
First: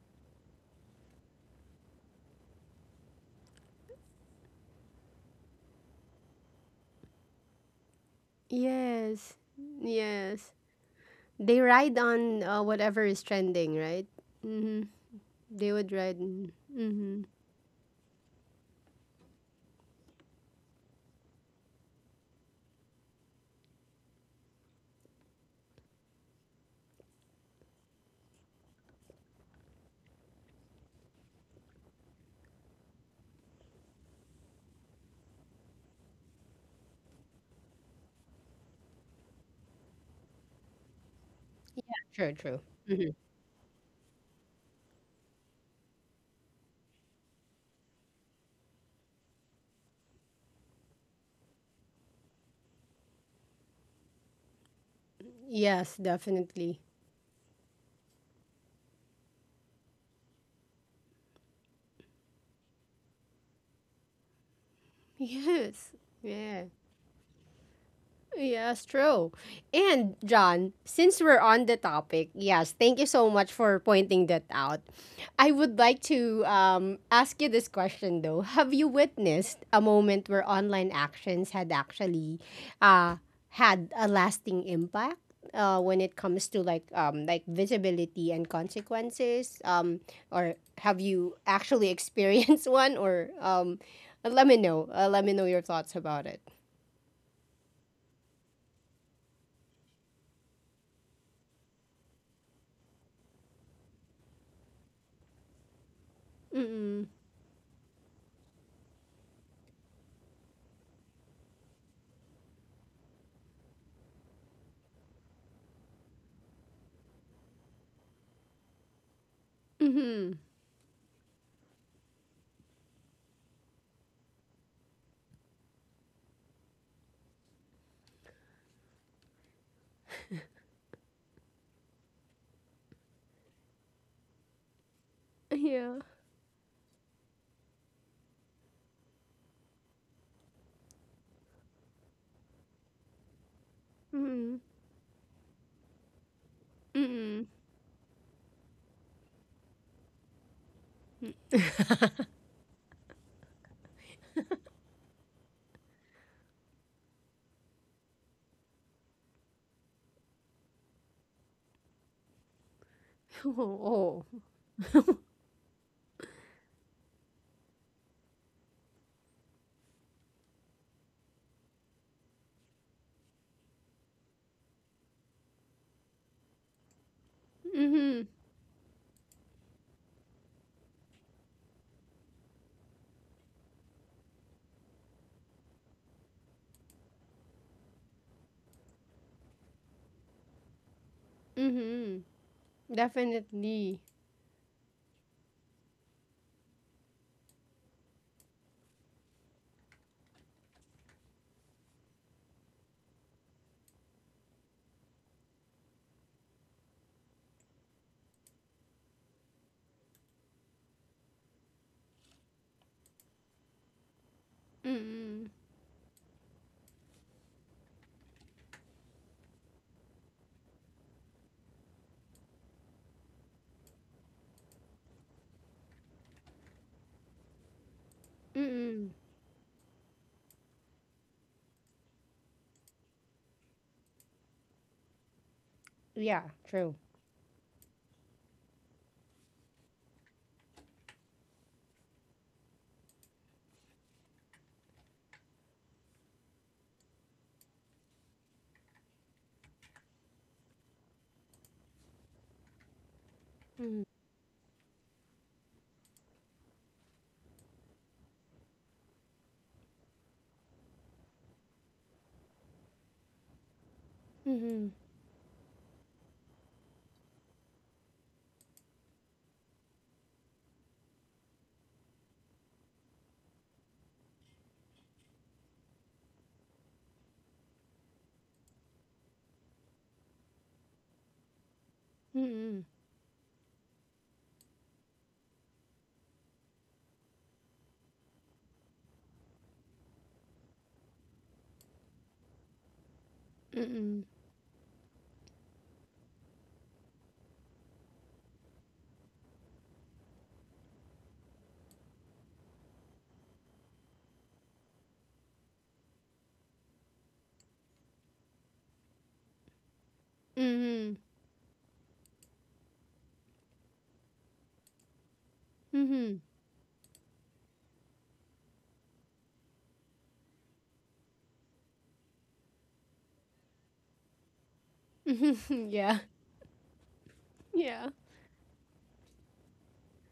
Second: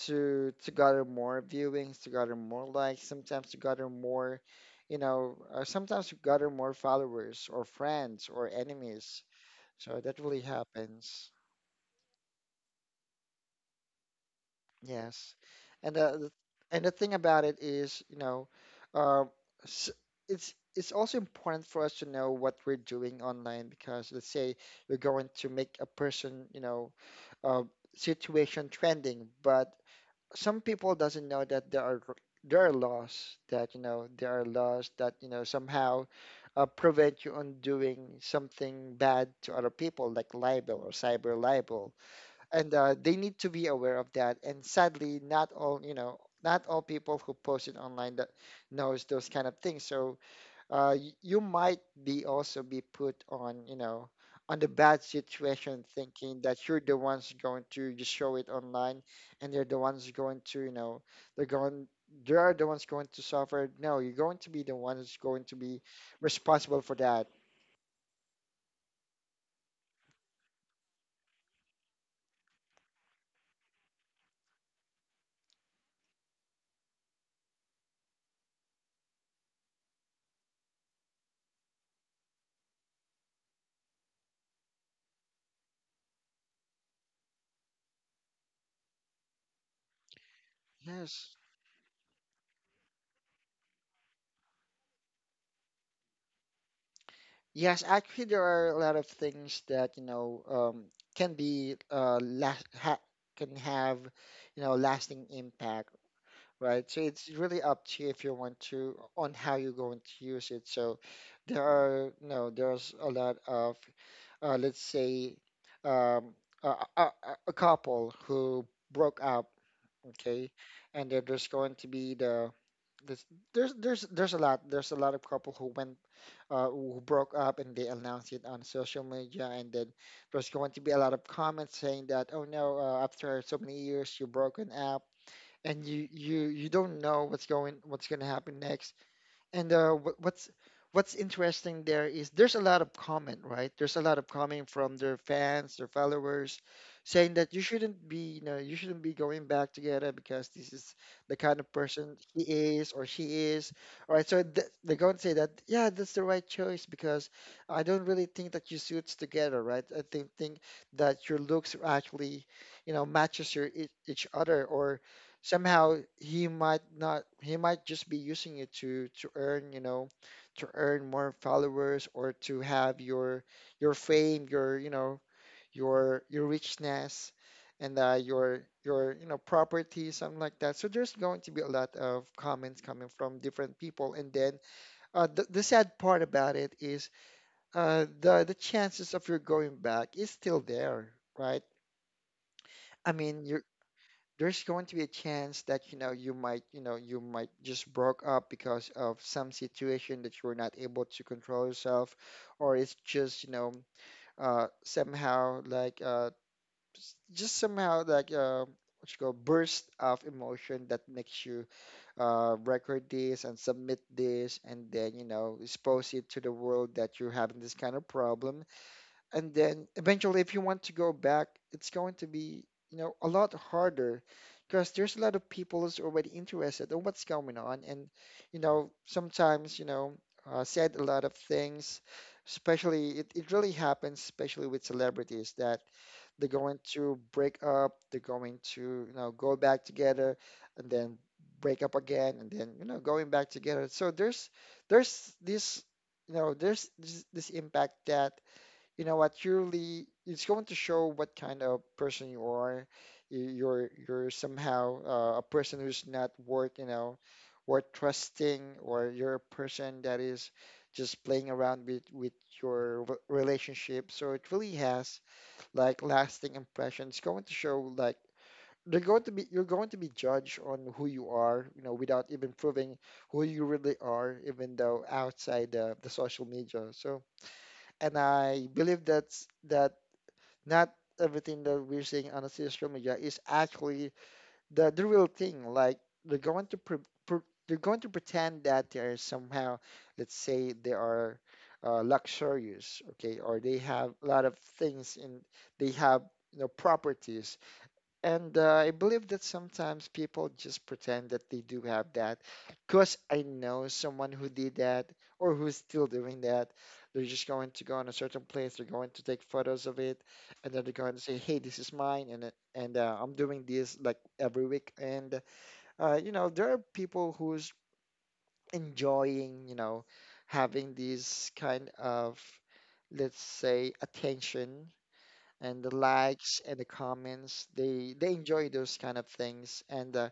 [SPEAKER 2] to gather more viewings, to gather more likes. Sometimes to gather more, you know, sometimes to gather more followers or friends or enemies.
[SPEAKER 1] Yes.
[SPEAKER 2] So that really
[SPEAKER 1] Yes.
[SPEAKER 2] happens.
[SPEAKER 1] They ride on whatever is trending, right? Mm-hmm.
[SPEAKER 2] Yes,
[SPEAKER 1] They would
[SPEAKER 2] and
[SPEAKER 1] ride.
[SPEAKER 2] the the- and the thing
[SPEAKER 1] Mm-hmm.
[SPEAKER 2] about it is, you know, uh, s- it's also important for us to know what we're doing online, because let's say we're going to make a person, you know, uh, situation trending, but some people doesn't know that there are laws that you know, there are laws that you know, somehow prevent you on doing something bad to other people like libel or cyber libel,
[SPEAKER 1] True. True.
[SPEAKER 2] and
[SPEAKER 1] Mm-hmm.
[SPEAKER 2] they need to be aware of that. And sadly, not all, you know, not all people who post it online that knows those kind of things. So you might be also be put on you know on the bad situation,
[SPEAKER 1] Yes,
[SPEAKER 2] thinking that
[SPEAKER 1] definitely.
[SPEAKER 2] you're the ones going to just show it online, and they're the ones going to you know they're going. They are the ones going to suffer. No, you're going to be the ones going to be
[SPEAKER 1] Yes. Yeah.
[SPEAKER 2] responsible for that.
[SPEAKER 1] Yes, true. And John, since we're on the topic, yes, thank you so much for pointing that out. I would like to ask you this question though. Have you witnessed a moment where online actions had actually uh, had a lasting impact when it comes to like visibility and consequences? Or have
[SPEAKER 2] Yes.
[SPEAKER 1] you actually experienced one? Or let me know. Let me know your thoughts about it.
[SPEAKER 2] Yes, actually, there are a lot of things that, you know, can be last ha can have, you know, lasting impact, right? So
[SPEAKER 1] Mm-mm.
[SPEAKER 2] it's really up to you if you want to, on how you're going to use it. So there are, you know, there's a lot of, let's say, um, a, a, a a couple who broke up, okay, and then there's going to be this, there's a lot, of couple who went who broke up and they announced it on social media. And then there's going to be a lot of comments saying that, oh no, after so many years, you're broken up and
[SPEAKER 1] Yeah.
[SPEAKER 2] you don't know what's going to happen next. And what's interesting there is there's a lot of comment, right? There's a lot of
[SPEAKER 1] Mm.
[SPEAKER 2] comment from their fans, their followers, saying
[SPEAKER 1] Mm.
[SPEAKER 2] that you shouldn't be, you know, you shouldn't be going back together because this is the kind of person he is or she is. All right, so th they're going to say that, yeah, that's the right choice because I don't really think that you suits together, right? I think that your looks actually, you know, matches your each
[SPEAKER 1] Oh.
[SPEAKER 2] other, or somehow he might not he might just be using it to earn, you know, to earn more followers, or to have your fame, your you know, your richness, and
[SPEAKER 1] Mhm.
[SPEAKER 2] your you know property, something like that. So there's going to be a lot of comments coming from different people. And then the sad part about it is the chances of your going back is still there, right?
[SPEAKER 1] Mhm.
[SPEAKER 2] I mean, you're
[SPEAKER 1] Definitely.
[SPEAKER 2] there's going to be a chance that, you know, you might, you know, you might just broke up because of some situation that you were not able to control yourself, or it's just you know, somehow like just somehow like what you call burst of emotion that makes you record this and submit this, and then you
[SPEAKER 1] Mm.
[SPEAKER 2] know expose it to the world that you're having this kind of problem. And then eventually, if you want to go back, it's going to be, you know, a lot harder, because there's a lot of people who's already interested in what's going on. And you know
[SPEAKER 1] Mm.
[SPEAKER 2] sometimes you know said a lot of things, especially it really happens, especially with celebrities, that
[SPEAKER 1] Yeah,
[SPEAKER 2] they're going
[SPEAKER 1] true.
[SPEAKER 2] to break up, they're going to you know go back together, and then break up again, and then you know going back together. So there's this you know there's this impact that, you know, what you really it's going to show what kind of person you are. You're
[SPEAKER 1] Mhm.
[SPEAKER 2] you're somehow a person who's not worth, you know, worth trusting, or you're a person that is just playing around with your relationship. So it really
[SPEAKER 1] Mhm.
[SPEAKER 2] has like lasting impressions. It's going to show like they're going to be you're going to be judged on who you are, you know, without even proving who you really are, even though outside the social media. So and I believe that's that not everything that we're seeing on the
[SPEAKER 1] Mhm.
[SPEAKER 2] social media is actually the real thing. Like they're going to pre- they're going to pretend that they're somehow, let's say, they are luxurious, okay, or they have
[SPEAKER 1] Mhm.
[SPEAKER 2] a lot of things in they have you know properties. And I believe that sometimes people just pretend that they do have that, because I know someone who did that, or who's still doing that. They're just going to go on a certain place, they're going to take photos of it, and then they're going
[SPEAKER 1] Mhm.
[SPEAKER 2] to say, hey, this is mine. And I'm doing this like every week. And you
[SPEAKER 1] Mhm.
[SPEAKER 2] know, there are people who's enjoying, you know, having this kind of, let's say, attention,
[SPEAKER 1] Mhm.
[SPEAKER 2] and the
[SPEAKER 1] Yeah.
[SPEAKER 2] likes and the comments.
[SPEAKER 1] Yeah.
[SPEAKER 2] They enjoy those kind of things. And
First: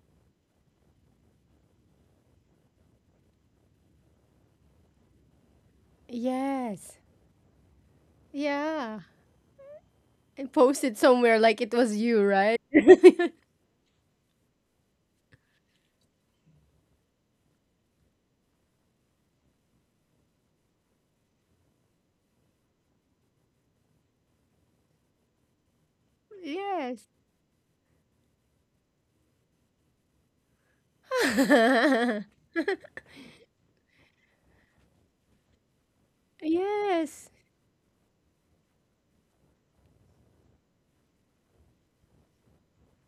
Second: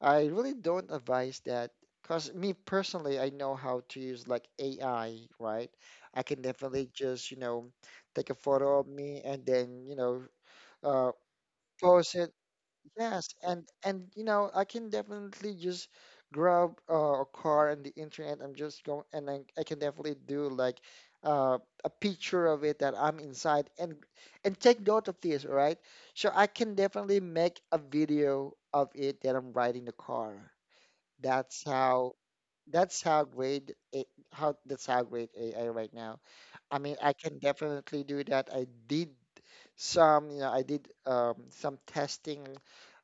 [SPEAKER 2] I really don't advise that. Cause me personally, I know how to use like AI, right? I can definitely
[SPEAKER 1] Yes.
[SPEAKER 2] just, you know, take a photo of
[SPEAKER 1] Yeah.
[SPEAKER 2] me, and then you know
[SPEAKER 1] And post it
[SPEAKER 2] uh,
[SPEAKER 1] somewhere like it was
[SPEAKER 2] post
[SPEAKER 1] you,
[SPEAKER 2] it.
[SPEAKER 1] right?
[SPEAKER 2] Yes, and you know, I can definitely just grab a car on the internet. I'm just going, and I can definitely do like uh, a picture of it that I'm inside, and take note of this, right? So I can
[SPEAKER 1] Yes.
[SPEAKER 2] definitely make a video of it that I'm riding the car. That's how. That's how great AI right now. I mean, I
[SPEAKER 1] Yes.
[SPEAKER 2] can definitely do that. I did some you know I did some testing,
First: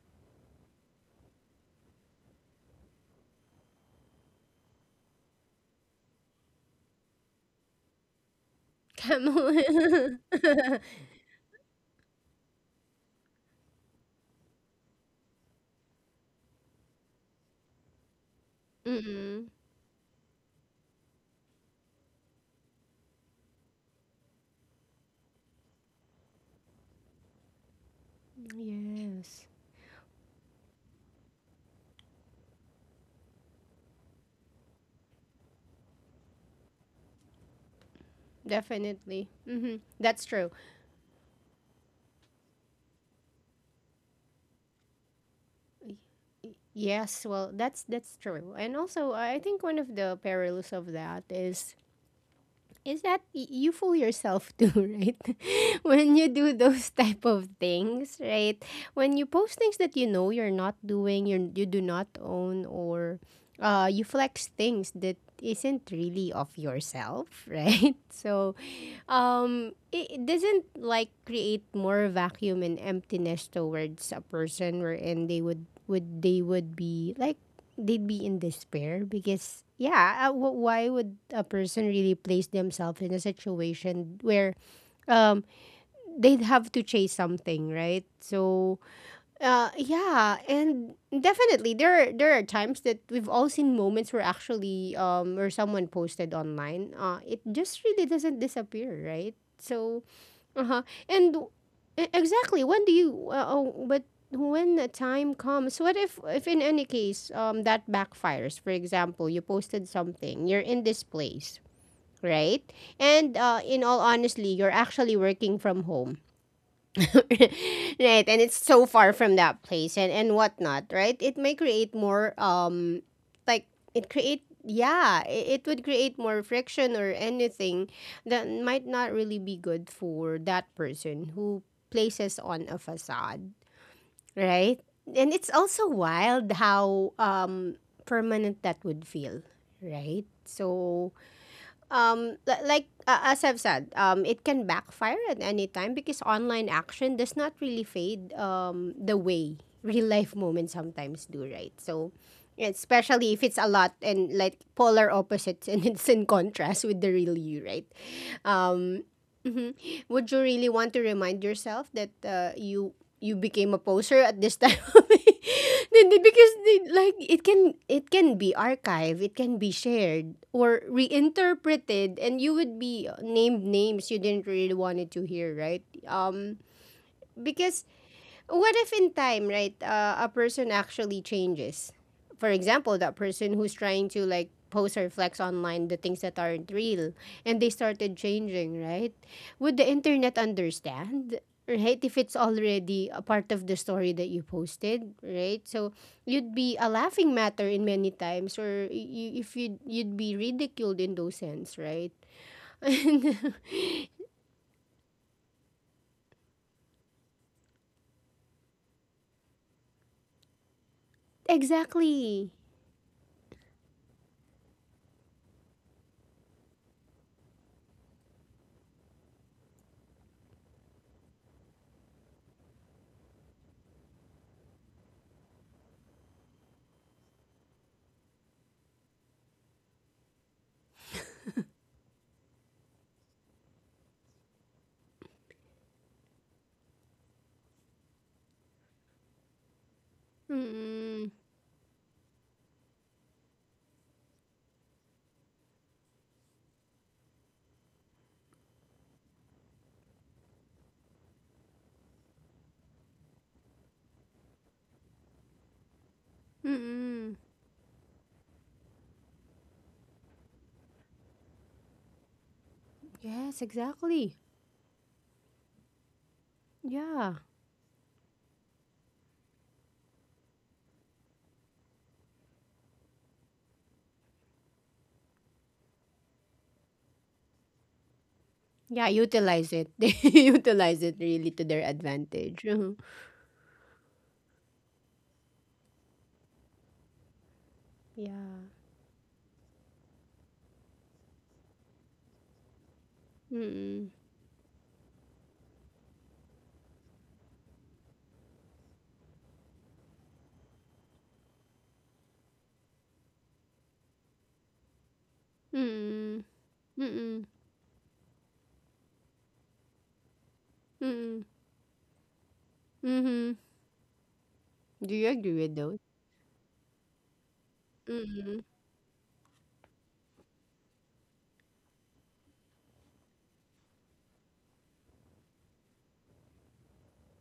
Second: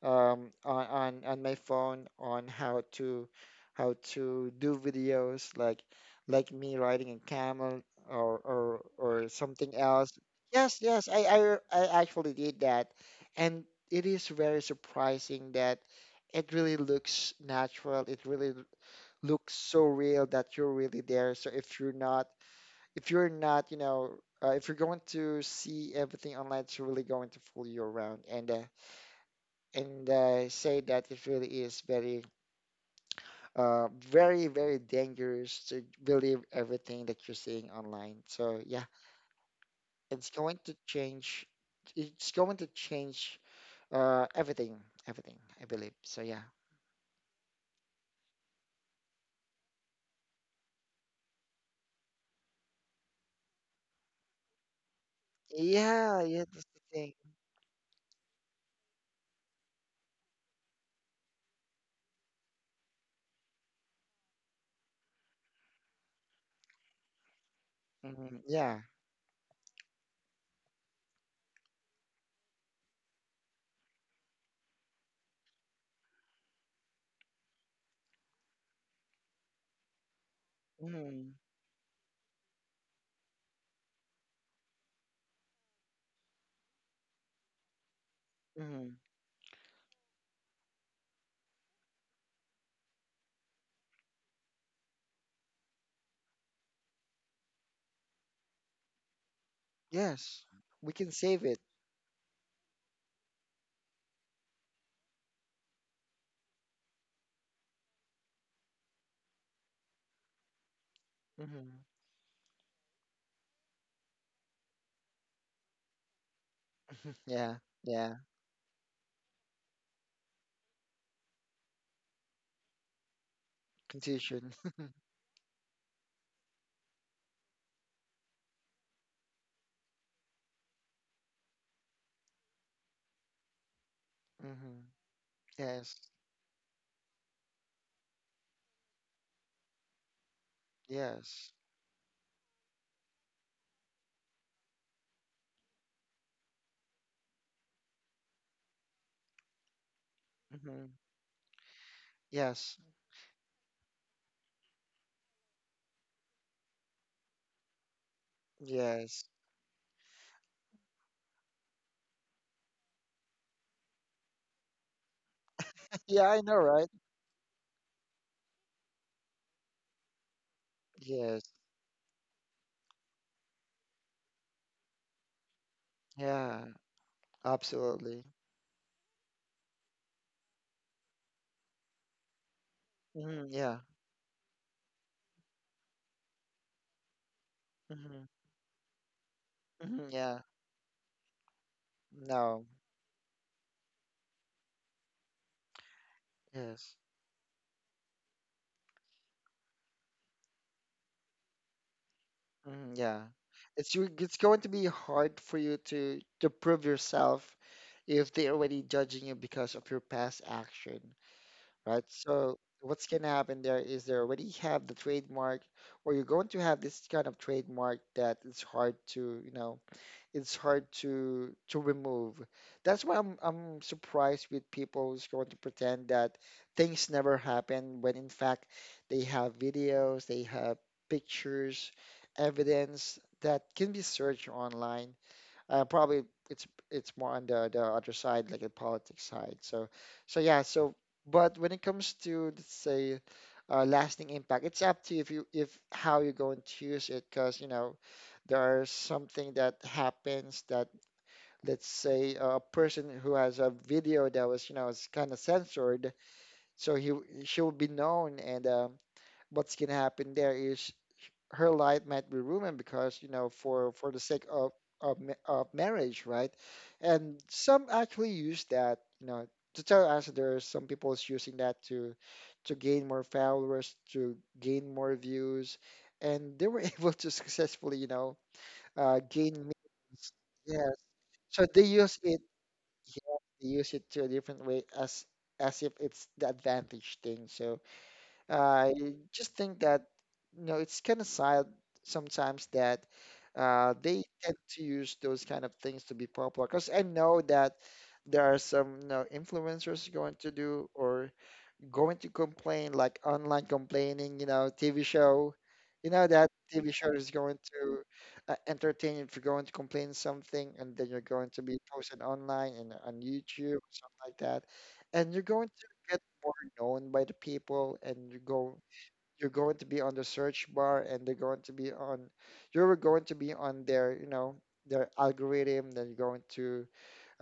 [SPEAKER 2] on, on my phone on how to do videos like me riding a camel, or or something else.
[SPEAKER 1] Camel.
[SPEAKER 2] Yes, yes, I actually did that. And it is very surprising that it really looks natural. It really
[SPEAKER 1] Mm-mm.
[SPEAKER 2] looks so real that you're really there. So if you're not, if you're not, you know, if you're going to see everything online, it's really going to fool you around. And
[SPEAKER 1] Yes.
[SPEAKER 2] say that it really is very, very, very dangerous to believe everything that you're seeing online. So yeah,
[SPEAKER 1] Definitely. Hmm. That's
[SPEAKER 2] it's
[SPEAKER 1] true.
[SPEAKER 2] going to change. It's going to change everything, everything. I believe.
[SPEAKER 1] Y-
[SPEAKER 2] So yeah,
[SPEAKER 1] Yes, well, that's true. And also, I think one of the perils of that is that you fool yourself too, right. When
[SPEAKER 2] yeah,
[SPEAKER 1] you
[SPEAKER 2] yeah.
[SPEAKER 1] do
[SPEAKER 2] That's the
[SPEAKER 1] those
[SPEAKER 2] thing.
[SPEAKER 1] type of things, right? When you post things that you know you're not doing, you do not own, or you flex things that isn't really of yourself, right?
[SPEAKER 2] Hmm.
[SPEAKER 1] So
[SPEAKER 2] Yeah.
[SPEAKER 1] it, it doesn't like create more vacuum and emptiness towards a person, wherein they would be like, they'd be in despair. Because yeah, why would
[SPEAKER 2] Hmm.
[SPEAKER 1] a person really place themselves in a situation where um they'd have to chase something, right? So
[SPEAKER 2] Hmm.
[SPEAKER 1] yeah, and definitely there are times that we've all seen moments where actually where someone posted online it just really doesn't disappear, right? So
[SPEAKER 2] Yes,
[SPEAKER 1] uh-huh.
[SPEAKER 2] we can
[SPEAKER 1] And
[SPEAKER 2] save it.
[SPEAKER 1] exactly, when do you oh, but when the time comes, what if in any case that backfires? For example, you posted something, you're in this place,
[SPEAKER 2] Hmm.
[SPEAKER 1] right? And in all honestly, you're actually working from home.
[SPEAKER 2] Yeah, yeah.
[SPEAKER 1] Right? And it's so far from that place, and whatnot, right? It may create more like it create
[SPEAKER 2] Confusion.
[SPEAKER 1] yeah, it would create more friction or anything that might not really be good for that person who places on a facade,
[SPEAKER 2] Mm-hmm.
[SPEAKER 1] right? And it's also
[SPEAKER 2] Yes.
[SPEAKER 1] wild how permanent that would feel, right? So
[SPEAKER 2] Yes.
[SPEAKER 1] like as I've said, it can backfire at any time because online action does not really fade the way real life moments
[SPEAKER 2] Mm-hmm.
[SPEAKER 1] sometimes do, right? So yeah,
[SPEAKER 2] Yes.
[SPEAKER 1] especially if it's a lot and like polar opposites and it's in contrast with the real you, right?
[SPEAKER 2] Yes.
[SPEAKER 1] Mhm. Would you really want to remind yourself that you became a poser at this time? Then
[SPEAKER 2] Yeah, I
[SPEAKER 1] because
[SPEAKER 2] know,
[SPEAKER 1] they,
[SPEAKER 2] right?
[SPEAKER 1] like it can, it can be archived, it can be shared or
[SPEAKER 2] Yes.
[SPEAKER 1] reinterpreted, and you would be named names you didn't really wanted to hear, right? Um,
[SPEAKER 2] Yeah,
[SPEAKER 1] because
[SPEAKER 2] absolutely.
[SPEAKER 1] what if in time, right, a person actually changes? For example, that
[SPEAKER 2] Mm-hmm.
[SPEAKER 1] person who's
[SPEAKER 2] Yeah.
[SPEAKER 1] trying to like post or flex online the things that aren't real and they started
[SPEAKER 2] Mm-hmm.
[SPEAKER 1] changing, right? Would the
[SPEAKER 2] Mm-hmm.
[SPEAKER 1] internet
[SPEAKER 2] Yeah.
[SPEAKER 1] understand? Right, if it's
[SPEAKER 2] No.
[SPEAKER 1] already a part of the story that you posted, right? So you'd be a
[SPEAKER 2] Yes.
[SPEAKER 1] laughing matter in many times, or you, if you'd be ridiculed in those sense, right?
[SPEAKER 2] Mm-hmm. Yeah. It's you. It's going to be hard for you to prove yourself if they're already judging you because of your past action, right?
[SPEAKER 1] Exactly.
[SPEAKER 2] So what's gonna happen there is they already have the trademark, or you're going to have this kind of trademark that it's hard to, you know, it's hard to remove. That's why I'm surprised with people who's going to pretend that things never happen, when in fact they have videos, they have pictures, evidence that can be searched online. Probably it's it's more on the other side, like the politics side. So so yeah. So
[SPEAKER 1] Mm-mm.
[SPEAKER 2] but when it comes to, let's say, lasting impact, it's up to you if how you're going to use it, because you know there is something that happens that, let's say, a person who has a video that was you know is kind of censored, so he
[SPEAKER 1] Mm-mm.
[SPEAKER 2] she will be known. And what's gonna happen there is her life might be ruined, because you know
[SPEAKER 1] Yes,
[SPEAKER 2] for the
[SPEAKER 1] exactly.
[SPEAKER 2] sake of, of marriage, right?
[SPEAKER 1] Yeah.
[SPEAKER 2] And some actually use that, you know, to tell us that there are some people is using that to gain more followers, to gain more views, and they were able to successfully you know
[SPEAKER 1] Yeah,
[SPEAKER 2] gain
[SPEAKER 1] utilize it. They
[SPEAKER 2] millions. Yes,
[SPEAKER 1] utilize it really to
[SPEAKER 2] so
[SPEAKER 1] their
[SPEAKER 2] they use it.
[SPEAKER 1] advantage. Mhm.
[SPEAKER 2] Yeah, they use it to a different way, as if it's the advantage thing. So
[SPEAKER 1] Yeah.
[SPEAKER 2] I just think that you know it's kind of sad sometimes that
[SPEAKER 1] Mm-mm.
[SPEAKER 2] they tend to use those kind of things to be popular. Because I know that there are some you know influencers going to do, or going to complain, like online complaining, you know, TV show. You know
[SPEAKER 1] Mm-mm.
[SPEAKER 2] that TV show is
[SPEAKER 1] Mm-mm.
[SPEAKER 2] going to entertain if you're going to complain something, and then you're
[SPEAKER 1] Mm-mm.
[SPEAKER 2] going to be posted online, and on
[SPEAKER 1] Mm-hmm.
[SPEAKER 2] YouTube, something like that,
[SPEAKER 1] Do you
[SPEAKER 2] and you're
[SPEAKER 1] agree
[SPEAKER 2] going
[SPEAKER 1] with
[SPEAKER 2] to
[SPEAKER 1] those?
[SPEAKER 2] get more known by the people, and you
[SPEAKER 1] Mm-mm.
[SPEAKER 2] go, you're going to be on the search bar, and they're going to be on, you're going to be on their, you know, their algorithm. Then you're going to,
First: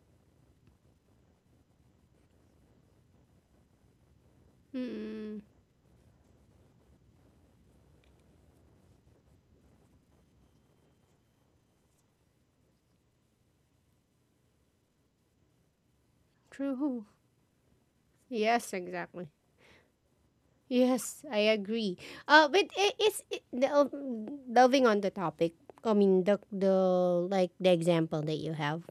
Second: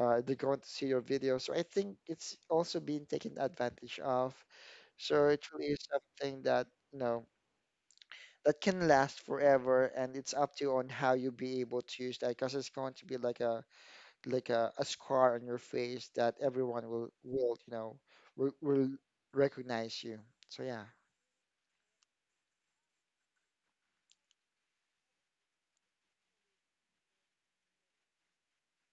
[SPEAKER 2] they're going to see your video. So I think it's also being taken advantage of. So
[SPEAKER 1] Mm-mm.
[SPEAKER 2] it really is something that, you know, that can last forever, and it's up to you on how you be able to use that, because it's going to be like a scar on your face that everyone
[SPEAKER 1] True.
[SPEAKER 2] will you know
[SPEAKER 1] Yes,
[SPEAKER 2] will
[SPEAKER 1] exactly.
[SPEAKER 2] recognize you. So yeah.
[SPEAKER 1] Yes, I agree. But delving on the topic, I mean the example that you have.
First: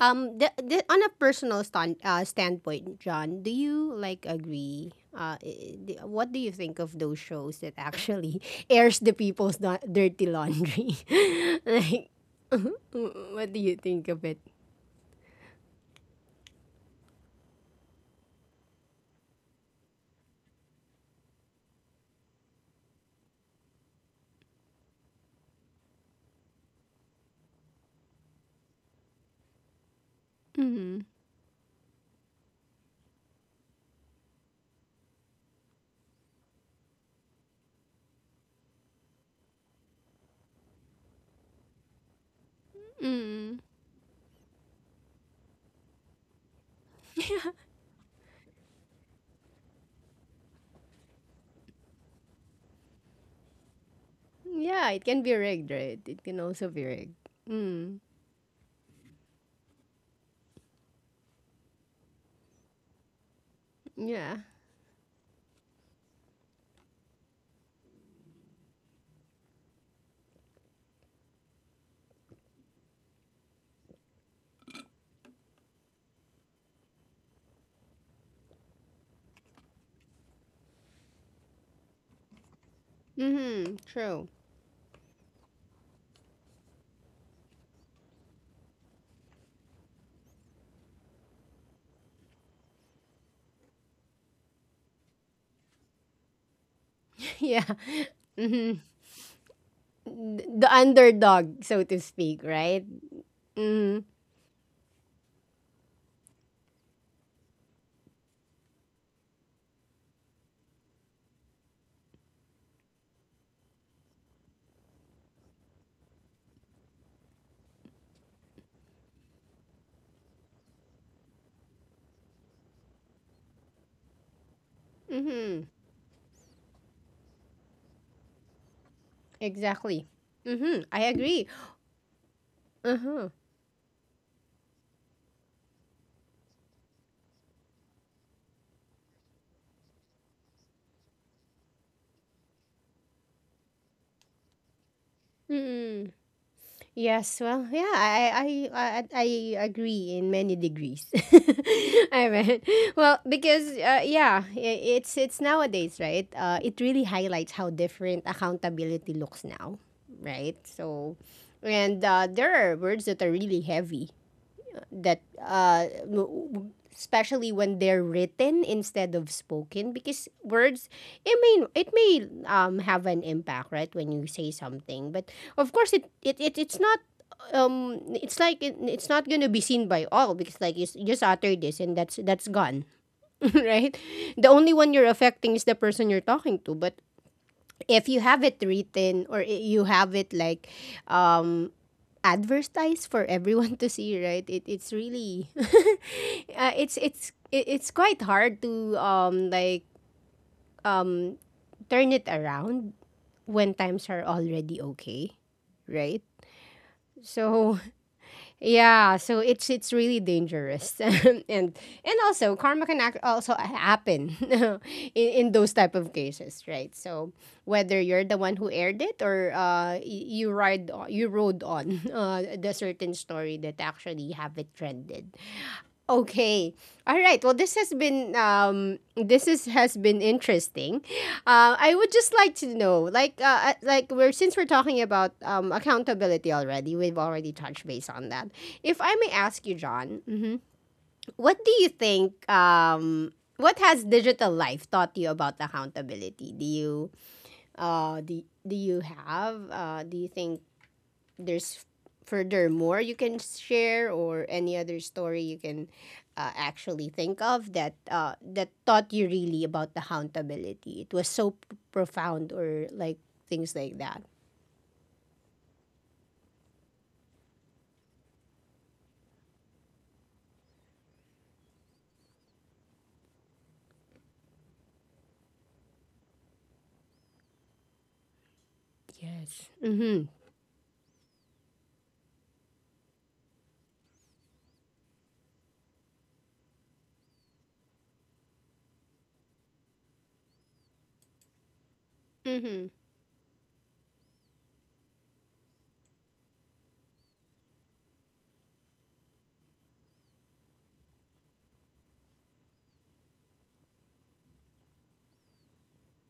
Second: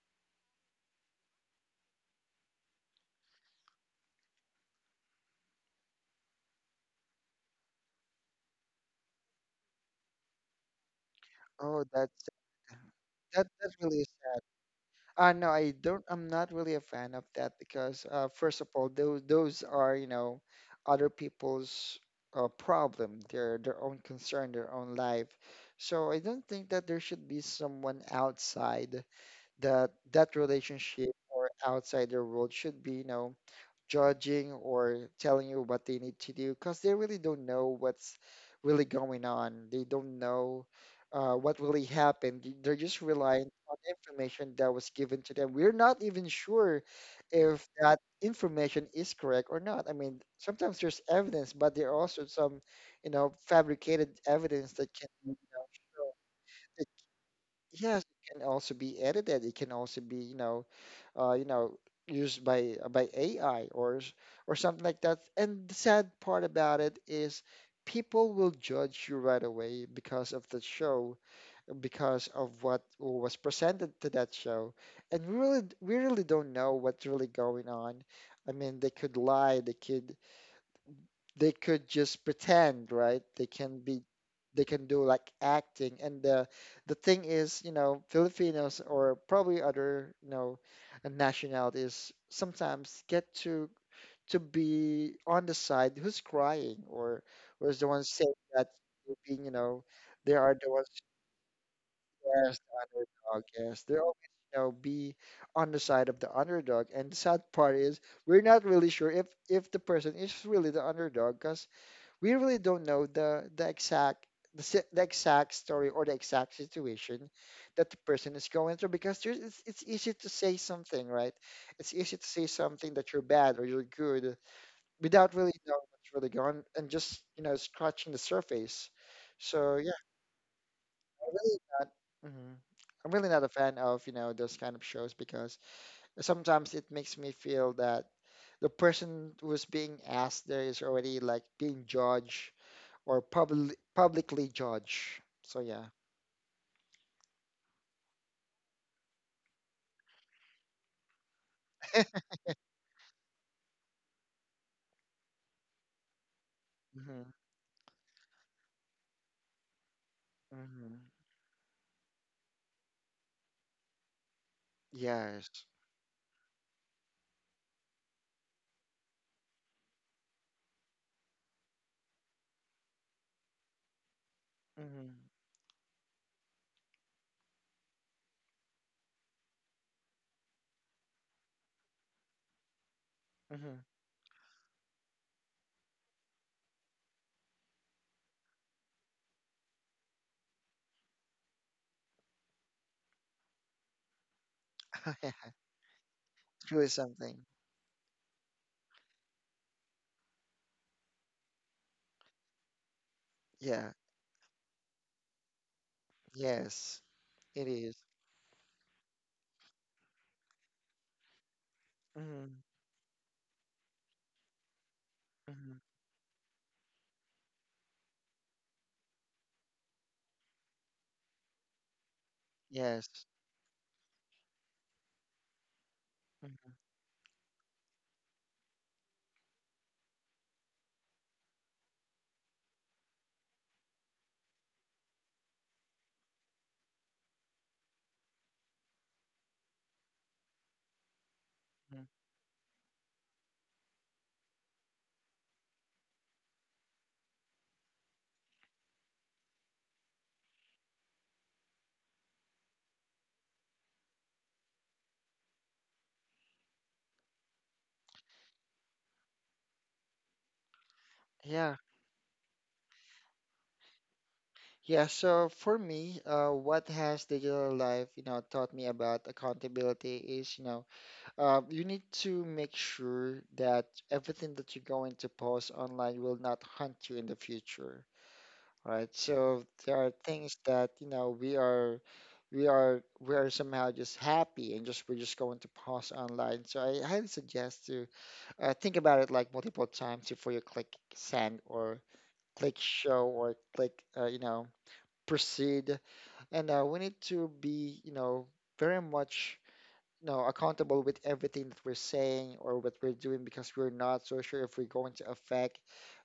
[SPEAKER 1] The, on a personal stand, standpoint, John, do you like agree? What do you think of those shows that actually airs the people's dirty laundry?
[SPEAKER 2] Oh,
[SPEAKER 1] Like,
[SPEAKER 2] that's that
[SPEAKER 1] what do
[SPEAKER 2] that
[SPEAKER 1] you
[SPEAKER 2] really
[SPEAKER 1] think
[SPEAKER 2] is
[SPEAKER 1] of it?
[SPEAKER 2] sad. No, I don't. I'm not really a fan of that because, first of all, those are, you know, other people's problem, their own concern, their own life. So I don't think that there should be someone outside that that
[SPEAKER 1] Mm.
[SPEAKER 2] relationship, or outside their world, should be, you know, judging or telling you what they need to do, because they really don't know what's really going on. They don't know what really happened. They- They're just relying
[SPEAKER 1] Mm.
[SPEAKER 2] on information that was given to them. We're not even sure if that information is correct or not. I mean, sometimes there's evidence, but there are also some, you know, fabricated evidence
[SPEAKER 1] Yeah,
[SPEAKER 2] that
[SPEAKER 1] it
[SPEAKER 2] can
[SPEAKER 1] can be
[SPEAKER 2] be.
[SPEAKER 1] rigged, right? It can also be rigged. Mm.
[SPEAKER 2] Yes, it can also be edited. It can also be, you know, uh, you know, used by AI or
[SPEAKER 1] Yeah.
[SPEAKER 2] or something like that. And the sad part about it is people will judge you right away because of the show, because of what was presented to that show. And we really don't know what's really going on. I mean, they could lie, they could just pretend, right? They
[SPEAKER 1] Mm-hmm.
[SPEAKER 2] can be,
[SPEAKER 1] True.
[SPEAKER 2] they can do like acting. And the thing is, you know, Filipinos, or probably other, you know, nationalities, sometimes get to be on the side who's crying, or
[SPEAKER 1] Yeah.
[SPEAKER 2] who's the one saying that
[SPEAKER 1] Mm-hmm.
[SPEAKER 2] you're being, you know, they are
[SPEAKER 1] The
[SPEAKER 2] the ones.
[SPEAKER 1] underdog, so to speak,
[SPEAKER 2] Yes, the
[SPEAKER 1] right?
[SPEAKER 2] underdog. Yes,
[SPEAKER 1] Mm-hmm.
[SPEAKER 2] they're always, you know, be on the side of the underdog. And the sad part is we're not really sure if the person is really the underdog, because we really don't know the exact the exact story, or the exact situation that the person is going through, because there's, it's easy to say something, right? It's easy to say something that you're bad or you're good without really
[SPEAKER 1] Mm-hmm.
[SPEAKER 2] knowing what's really going on, and just you know scratching the surface. So yeah.
[SPEAKER 1] Exactly. Mm-hmm. I
[SPEAKER 2] I'm
[SPEAKER 1] agree.
[SPEAKER 2] really not, hmm, I'm
[SPEAKER 1] Uh-huh.
[SPEAKER 2] really not a fan of you know those kind of shows, because sometimes it makes me feel that the person who's being asked there is already like being judged, or publicly judge. So yeah.
[SPEAKER 1] Mm-mm. Yes. Well, yeah. I agree in many degrees. I mean, well, because yeah, it's nowadays, right? It really
[SPEAKER 2] Hmm.
[SPEAKER 1] highlights how different accountability looks now, right?
[SPEAKER 2] Hmm.
[SPEAKER 1] So, and there are words that are really heavy, that
[SPEAKER 2] Yes.
[SPEAKER 1] especially when they're written instead of spoken, because words, it may, it may have an impact, right, when you say something.
[SPEAKER 2] Hmm.
[SPEAKER 1] But of course it, it, it it's not it's like it, it's not gonna be seen by all because like you just utter this and that's gone,
[SPEAKER 2] Hmm.
[SPEAKER 1] right? The only one you're affecting is the person you're talking to. But if you have it written, or you have it like um advertised for everyone to see, right? It, it's
[SPEAKER 2] Yeah.
[SPEAKER 1] really
[SPEAKER 2] Truly something.
[SPEAKER 1] it's quite hard to um turn it around when
[SPEAKER 2] Yeah.
[SPEAKER 1] times are already okay, right?
[SPEAKER 2] Yes. It
[SPEAKER 1] So
[SPEAKER 2] is.
[SPEAKER 1] yeah, so it's really dangerous, and also
[SPEAKER 2] Mm-hmm.
[SPEAKER 1] karma can act also happen in those
[SPEAKER 2] Mm-hmm.
[SPEAKER 1] type of cases, right? So whether you're the one who aired it or you you rode on the certain
[SPEAKER 2] Yes.
[SPEAKER 1] story that actually have it trended, okay.
[SPEAKER 2] Mm-hmm.
[SPEAKER 1] All right. Well, this has been this is has been interesting. I would just like to know, like we're since we're talking about accountability already, we've already touched base on that. If I may ask you, John, mhm, what do you think what has digital life taught you about accountability? Do you uh do, do you have do you think there's furthermore you can share or any other story you can actually think of that that taught you really about accountability, it was so
[SPEAKER 2] Yeah.
[SPEAKER 1] profound or like things like that.
[SPEAKER 2] Yeah. So for me, what has digital life, you know, taught me about accountability is, you know, you need to make sure that everything that you're going to post online will not hunt you in the future. Right?
[SPEAKER 1] Yes.
[SPEAKER 2] So there are
[SPEAKER 1] Mm-hmm.
[SPEAKER 2] things that, you know, we are somehow just happy, and just we're just going to pause online. So I highly suggest to think about it like multiple times before you click send, or click
[SPEAKER 1] Mm-hmm.
[SPEAKER 2] show, or click you know proceed. And we need to be very much, you know, accountable with everything that we're saying or what we're doing, because we're not so sure if we're going to affect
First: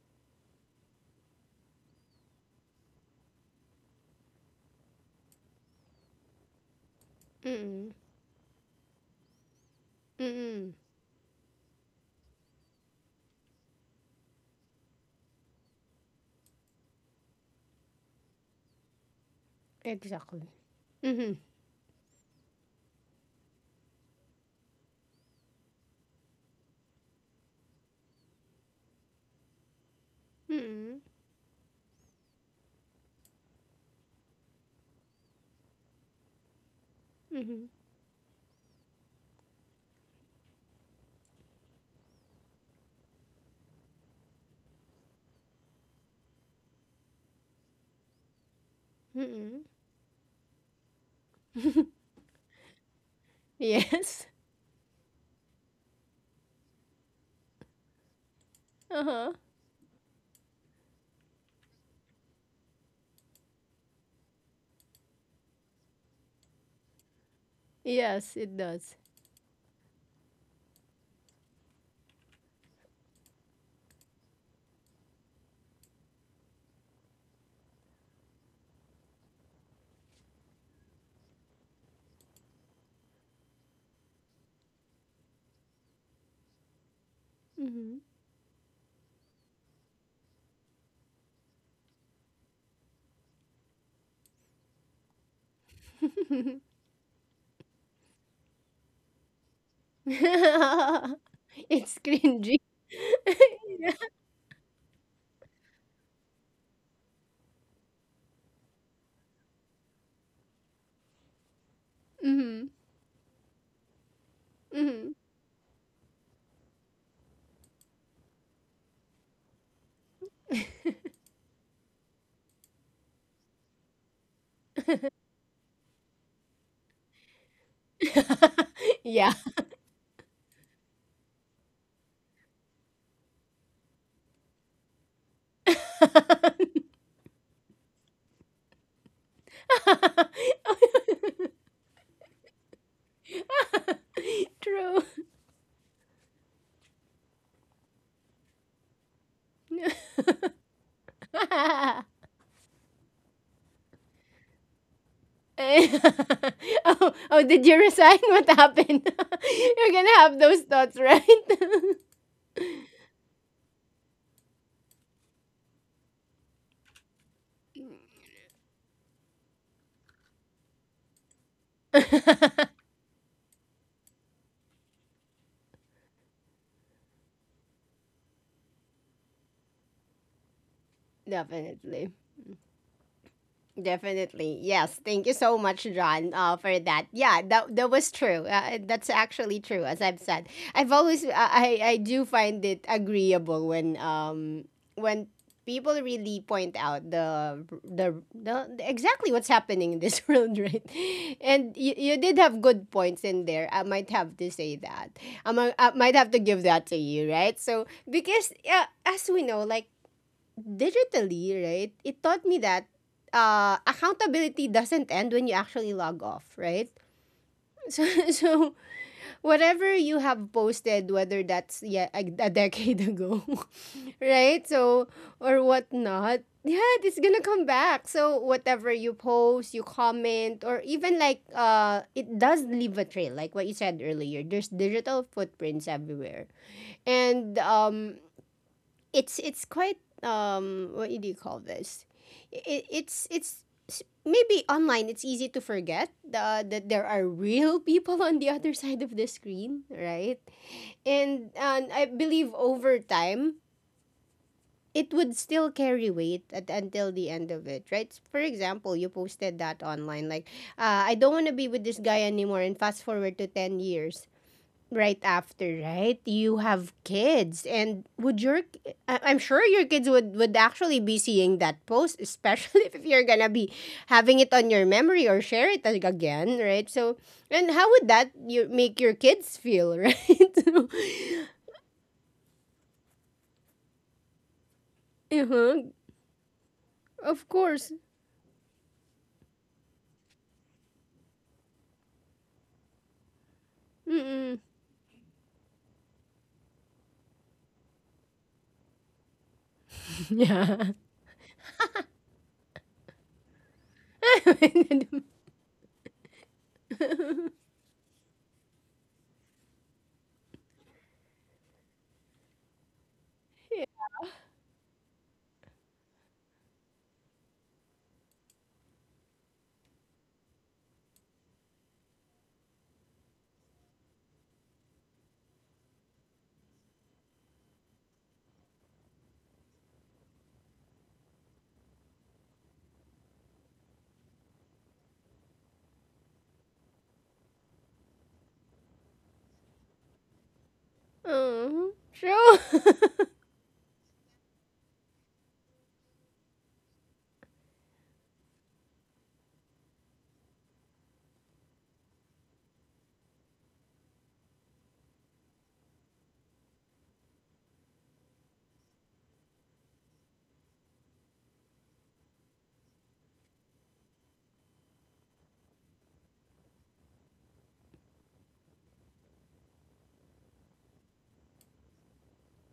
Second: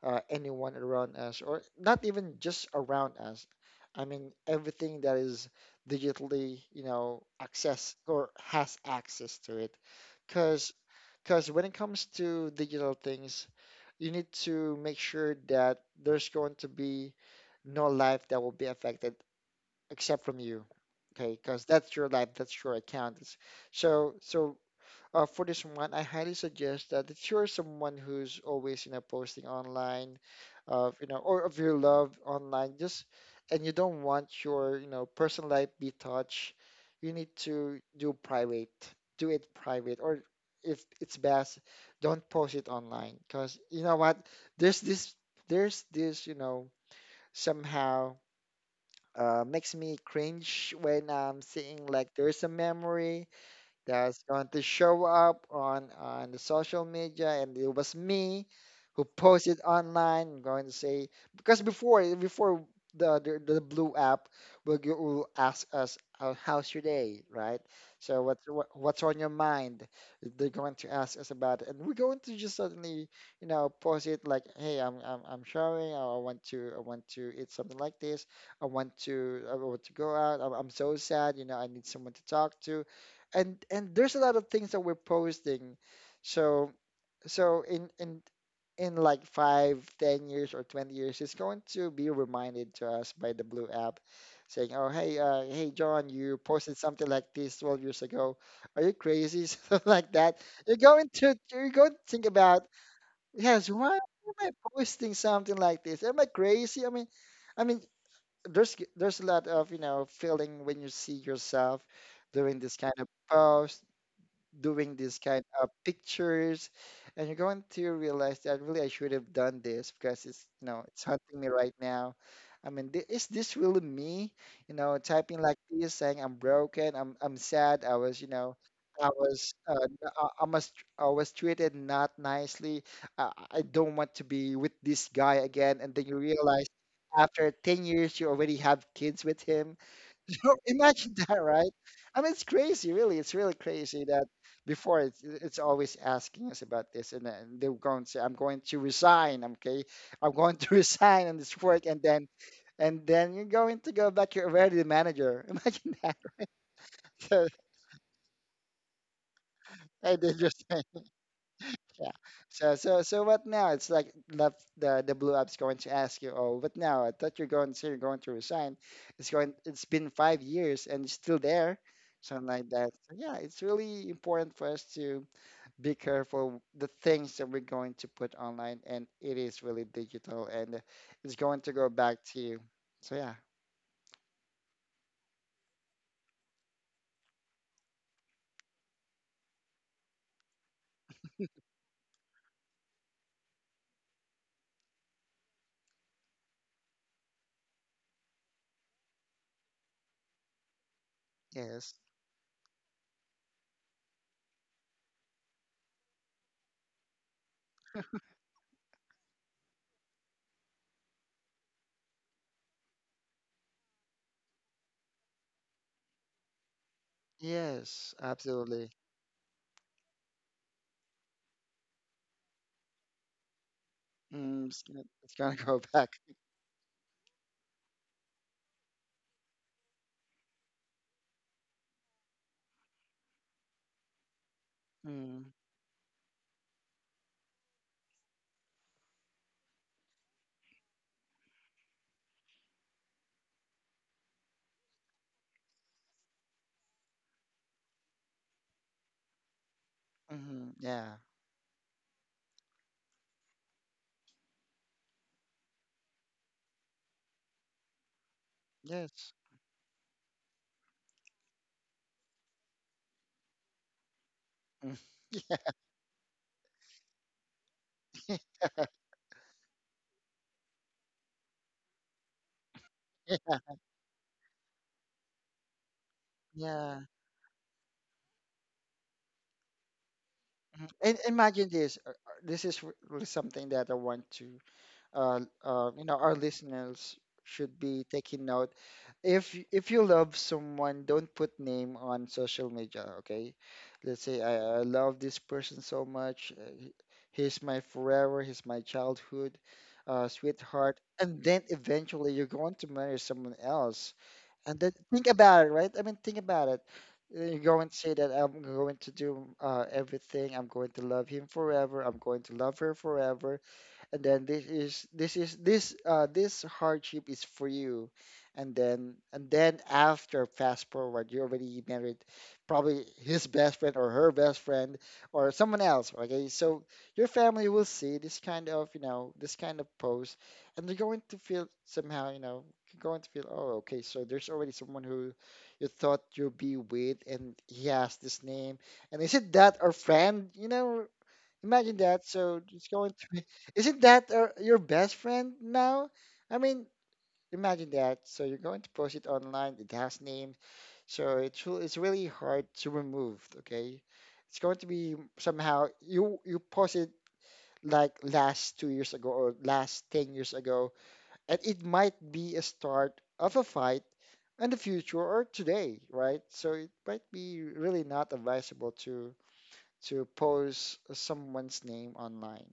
[SPEAKER 2] anyone around us, or not even just around us. I mean, everything that is digitally, you know,
[SPEAKER 1] Mm-hmm.
[SPEAKER 2] access or has access to it.
[SPEAKER 1] Mm-hmm.
[SPEAKER 2] Because because when it comes to digital things, you need to make sure that there's going to be no life that will be affected except from
[SPEAKER 1] Exactly.
[SPEAKER 2] you. Okay,
[SPEAKER 1] Mm-hmm.
[SPEAKER 2] because that's your life, that's your account. It's- So for this one, I highly suggest that if you're someone who's always, you know, posting online of,
[SPEAKER 1] Mm-hmm.
[SPEAKER 2] you know, or of your love online, just and you don't want your, you know, personal life be touched, you need
[SPEAKER 1] Mm-hmm.
[SPEAKER 2] to do private. Do it private, or if it's best, don't post it online. Because you know what, there's this there's this, you know, somehow
[SPEAKER 1] Mm-hmm.
[SPEAKER 2] makes me cringe when I'm seeing like there's a memory that's
[SPEAKER 1] Yes.
[SPEAKER 2] going to show up on the social media, and it was me who
[SPEAKER 1] Uh-huh.
[SPEAKER 2] posted online, I'm going to say. Because before the blue app will, will ask us, how's your day, right? So
[SPEAKER 1] Yes,
[SPEAKER 2] what's
[SPEAKER 1] it
[SPEAKER 2] what,
[SPEAKER 1] does.
[SPEAKER 2] what's on your mind. They're going to ask us about it, and we're going to just suddenly, you know, post it like, hey, I'm showering, I want to eat something like this, I want to go out, I'm so sad, you know, I need someone to talk to. And there's a lot of things that we're posting. So so in
[SPEAKER 1] Mm-hmm.
[SPEAKER 2] in in like 5, 10 years or 20 years, it's going to be reminded to us by the blue app, saying, oh hey, hey John, you posted something like this 12 years ago. Are you crazy? Something like that. You're going
[SPEAKER 1] It's
[SPEAKER 2] to think
[SPEAKER 1] cringy.
[SPEAKER 2] about, yes, why am I posting something like this? Am I crazy? I mean, there's a lot of, you know, feeling when you see yourself doing
[SPEAKER 1] Mm-hmm.
[SPEAKER 2] this kind of post, doing
[SPEAKER 1] Hmm.
[SPEAKER 2] this kind of pictures. And you're going to realize that really I should have done this, because it's, you know, it's haunting me right now. I mean, is this really me? You know, typing like this, saying I'm broken, I'm sad. I was, you know, I
[SPEAKER 1] Yeah.
[SPEAKER 2] was I was treated not nicely. I don't want to be with this guy again. And then you realize after 10 years you already have kids with him. Imagine that, right? I mean, it's crazy, really. It's really crazy that before
[SPEAKER 1] True.
[SPEAKER 2] it's always asking us about this, and then they're going to say, "I'm going to resign." Okay, I'm going to resign on this work, and then, you're going to go back. You're already the manager. Imagine that.
[SPEAKER 1] Oh, oh,
[SPEAKER 2] So,
[SPEAKER 1] did you resign? What happened? You're
[SPEAKER 2] I
[SPEAKER 1] gonna
[SPEAKER 2] did
[SPEAKER 1] have those
[SPEAKER 2] just.
[SPEAKER 1] thoughts, right?
[SPEAKER 2] Yeah. So what now? It's like left the blue app's going to ask you, oh, what now? I thought you're going to say you're going to resign. It's going. It's been 5 years and you're still there, something like that. So yeah, it's really important for us to be careful the things that we're going to put online, and it is really digital, and it's going to go
[SPEAKER 1] Definitely.
[SPEAKER 2] back to you. So yeah.
[SPEAKER 1] Definitely. Yes. Thank you so much, John, for that. Yeah, that, that was true. That's actually true, as I've said. I've always, I do find it agreeable when, when people really point out the exactly what's happening in this world, right? And you,
[SPEAKER 2] Yes.
[SPEAKER 1] you did have good points in there. I might have to say that. I might have to give that to you, right? So, because as we know, like, digitally, right, it taught me that accountability doesn't end when you actually log off, right? So,
[SPEAKER 2] Yes.
[SPEAKER 1] so
[SPEAKER 2] Absolutely.
[SPEAKER 1] whatever you have posted, whether that's yeah a decade ago, right?
[SPEAKER 2] Mm, it's, gonna-
[SPEAKER 1] So
[SPEAKER 2] it's going
[SPEAKER 1] or
[SPEAKER 2] to go back.
[SPEAKER 1] whatnot, yeah, it's gonna come back. So whatever you post, you comment, or even like it does leave a trail, like what you said earlier. There's digital
[SPEAKER 2] Mm,
[SPEAKER 1] footprints everywhere, and it's quite um, what do you call this? It, it's s- Maybe online it's easy to forget that there are real people on the other side of the screen, right?
[SPEAKER 2] mhm, yeah.
[SPEAKER 1] And I believe over time it would still carry weight until the end of it, right? For example, you
[SPEAKER 2] Yes.
[SPEAKER 1] posted that online like, I don't want to be with this guy anymore, and fast forward to 10 years
[SPEAKER 2] Mm.
[SPEAKER 1] right after, right? You have kids, and would your— I'm sure your kids would actually be seeing that post, especially if you're gonna be having it on your memory or share it again, right?
[SPEAKER 2] Yeah.
[SPEAKER 1] So, and how would that you make your kids feel, right? So,
[SPEAKER 2] Mhm. And imagine this. This is really something that I want to,
[SPEAKER 1] uh-huh,
[SPEAKER 2] you know, our listeners
[SPEAKER 1] of
[SPEAKER 2] should
[SPEAKER 1] course.
[SPEAKER 2] be taking note. If you love someone, don't put name on social media. Okay, let's say I,
[SPEAKER 1] Mm-mm.
[SPEAKER 2] I love this person so much. He's my forever. He's my childhood,
[SPEAKER 1] Yeah.
[SPEAKER 2] sweetheart. And then eventually you're going to marry someone else. And then think about it, right? I mean, think about it. You're going to say that I'm going to do everything. I'm going to love him forever. I'm going to love her forever. And then this this hardship is for you. And then after fast forward, you already married probably his best friend or her best friend or someone else. Okay, so your family will see this kind of, you know, this kind of post, and they're going to feel somehow, you know, you're going to feel, oh okay, so there's already someone who you thought you'd be with, and he has this name. And is it that our friend, you know.
[SPEAKER 1] Uh-huh.
[SPEAKER 2] Imagine that.
[SPEAKER 1] Sure.
[SPEAKER 2] So it's going to be, isn't that your best friend now? I mean, imagine that. So you're going to post it online. It has name. So it's it's really hard to remove. Okay, it's going to be somehow you post it like last 2 years ago or last 10 years ago, and it might be a start of a fight in the future or today, right? So it might be really not advisable to post someone's name online.